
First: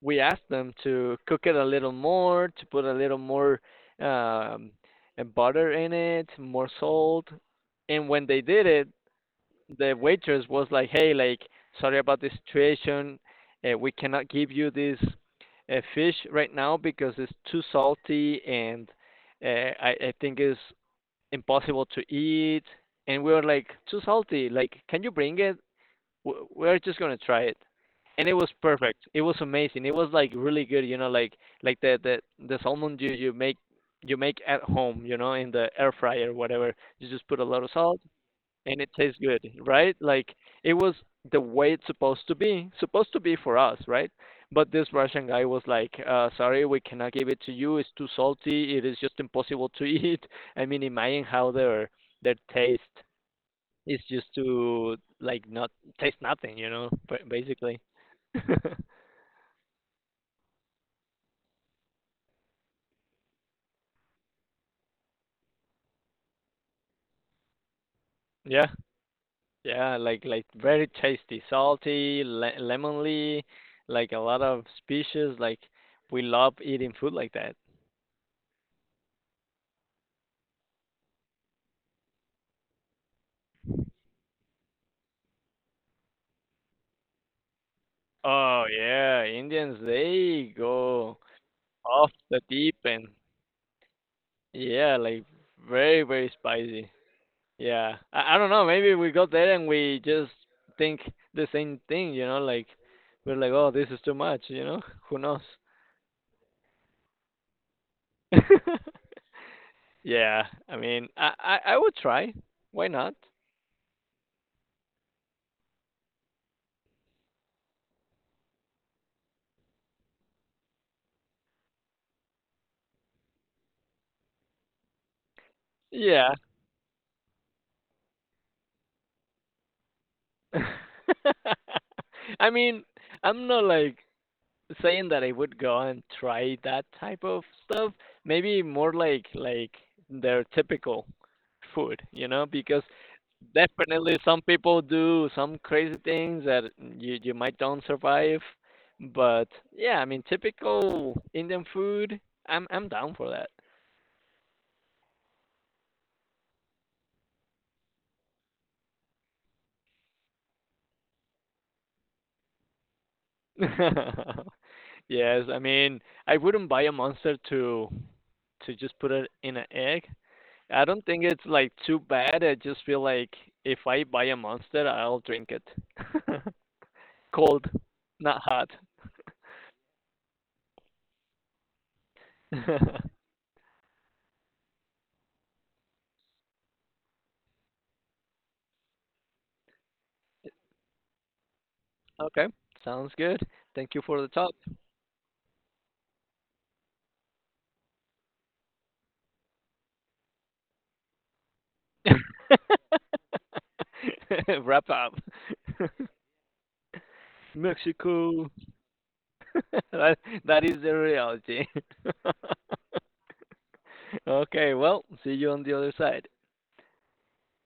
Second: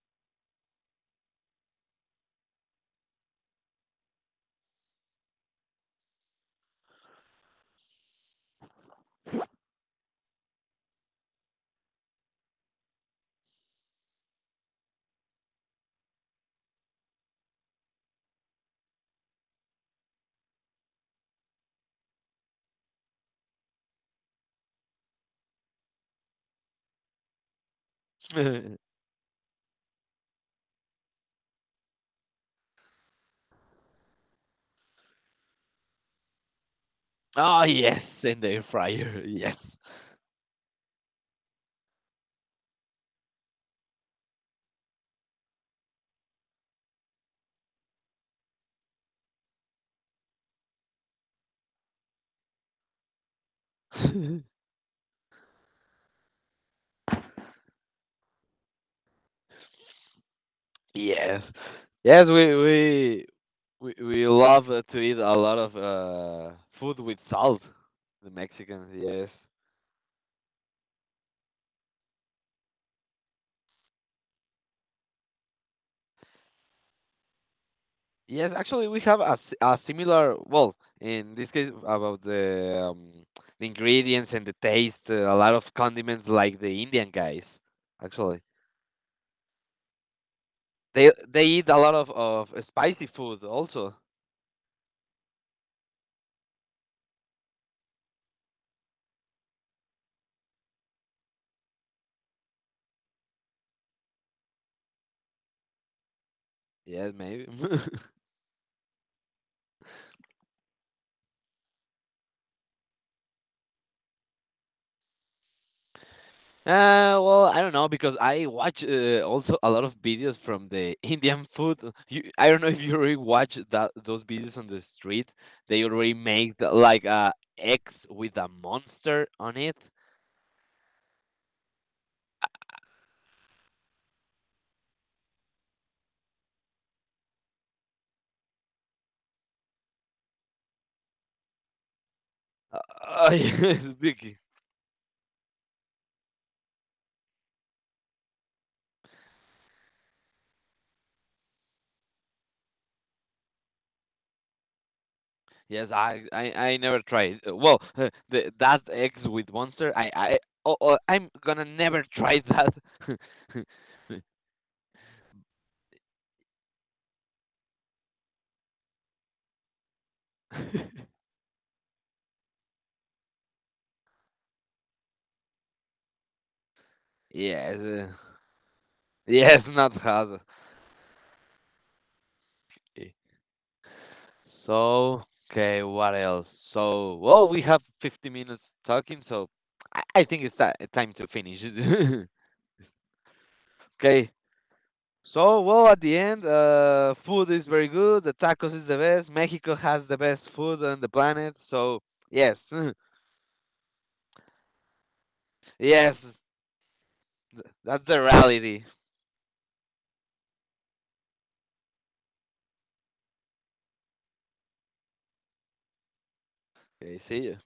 Speaker 1: asked them to cook it a little more, to put a little more um, butter in it, more salt. And when they did it, the waitress was like, "Hey, like, sorry about the situation. We cannot give you this fish right now because it's too salty, and I think it's impossible to eat." And we were like, "Too salty. Like, can you bring it? We're just gonna try it." And it was
Speaker 2: *laughs*
Speaker 1: perfect. It was amazing. It was like really good. You know, like the the salmon you make you make at home. You know, in the air fryer, whatever. You just put a
Speaker 2: Oh
Speaker 1: lot of salt
Speaker 2: yes, in the air
Speaker 1: and it tastes
Speaker 2: fryer. *laughs*
Speaker 1: good,
Speaker 2: Yes.
Speaker 1: right? Like it was the way it's supposed to be for us, right? But this Russian guy was like, "Sorry, we cannot give it to you. It's too salty. It is just impossible to eat." *laughs* I mean, imagine how their taste is just
Speaker 2: *laughs*
Speaker 1: to like not taste nothing, you know, basically. *laughs*
Speaker 2: Yes. Yes, we love, to eat a lot of food with salt. The
Speaker 1: Yeah,
Speaker 2: Mexicans, yes.
Speaker 1: yeah, like very tasty, salty, le lemony, like a lot of species. Like we love eating food like that.
Speaker 2: Yes, actually we have a similar, well, in this case about the ingredients and the taste, a lot of condiments like the Indian guys, actually.
Speaker 1: Oh, yeah, Indians, they
Speaker 2: They
Speaker 1: go
Speaker 2: they eat a lot of
Speaker 1: off the
Speaker 2: of
Speaker 1: deep
Speaker 2: spicy
Speaker 1: end.
Speaker 2: food also.
Speaker 1: Yeah, like very, very spicy. Yeah. I don't know, maybe we go there and we just think the same thing, you know, like we're like, "Oh, this is too much," you know? Who knows?
Speaker 2: Yes, maybe. *laughs*
Speaker 1: *laughs* Yeah, I mean, I would try. Why not?
Speaker 2: Well, I don't know because I watch, also a lot of videos from the *laughs* Indian food. You, I don't know if you already watch that those videos on the street. They already
Speaker 1: Yeah.
Speaker 2: make the, like a egg with a monster on it.
Speaker 1: *laughs* I mean, I'm not like saying that I would go and try that type of stuff. Maybe more like their typical food, you know, because
Speaker 2: Uh, *laughs* yes,
Speaker 1: definitely
Speaker 2: Vicky.
Speaker 1: some people do some crazy things that you might don't survive. But yeah, I mean typical Indian food, I'm down for that.
Speaker 2: Yes, I never tried. Well, *laughs* the that eggs with monster. I Oh, I'm gonna never try that. *laughs*
Speaker 1: *laughs* Yes, I mean I wouldn't buy a monster to just put it in an egg, I don't think it's like too bad. I just feel like if I buy a Monster, I'll drink it. *laughs* Cold,
Speaker 2: Yes,
Speaker 1: not hot.
Speaker 2: yes, not hard. Eh,
Speaker 1: *laughs*
Speaker 2: So, okay, what else? So, well, we have 50 minutes talking, so I think it's time to finish.
Speaker 1: Okay, sounds good. Thank
Speaker 2: *laughs*
Speaker 1: you for the
Speaker 2: Okay.
Speaker 1: talk.
Speaker 2: So, well, at the end, food is very good. The tacos is the best. Mexico has the best food on the planet. So, yes, *laughs*
Speaker 1: *laughs* Wrap up. *laughs*
Speaker 2: yes, that's the
Speaker 1: Mexico. *laughs*
Speaker 2: reality.
Speaker 1: That, that is the reality. *laughs* Okay, well, see you on the other side.
Speaker 2: Okay, see you.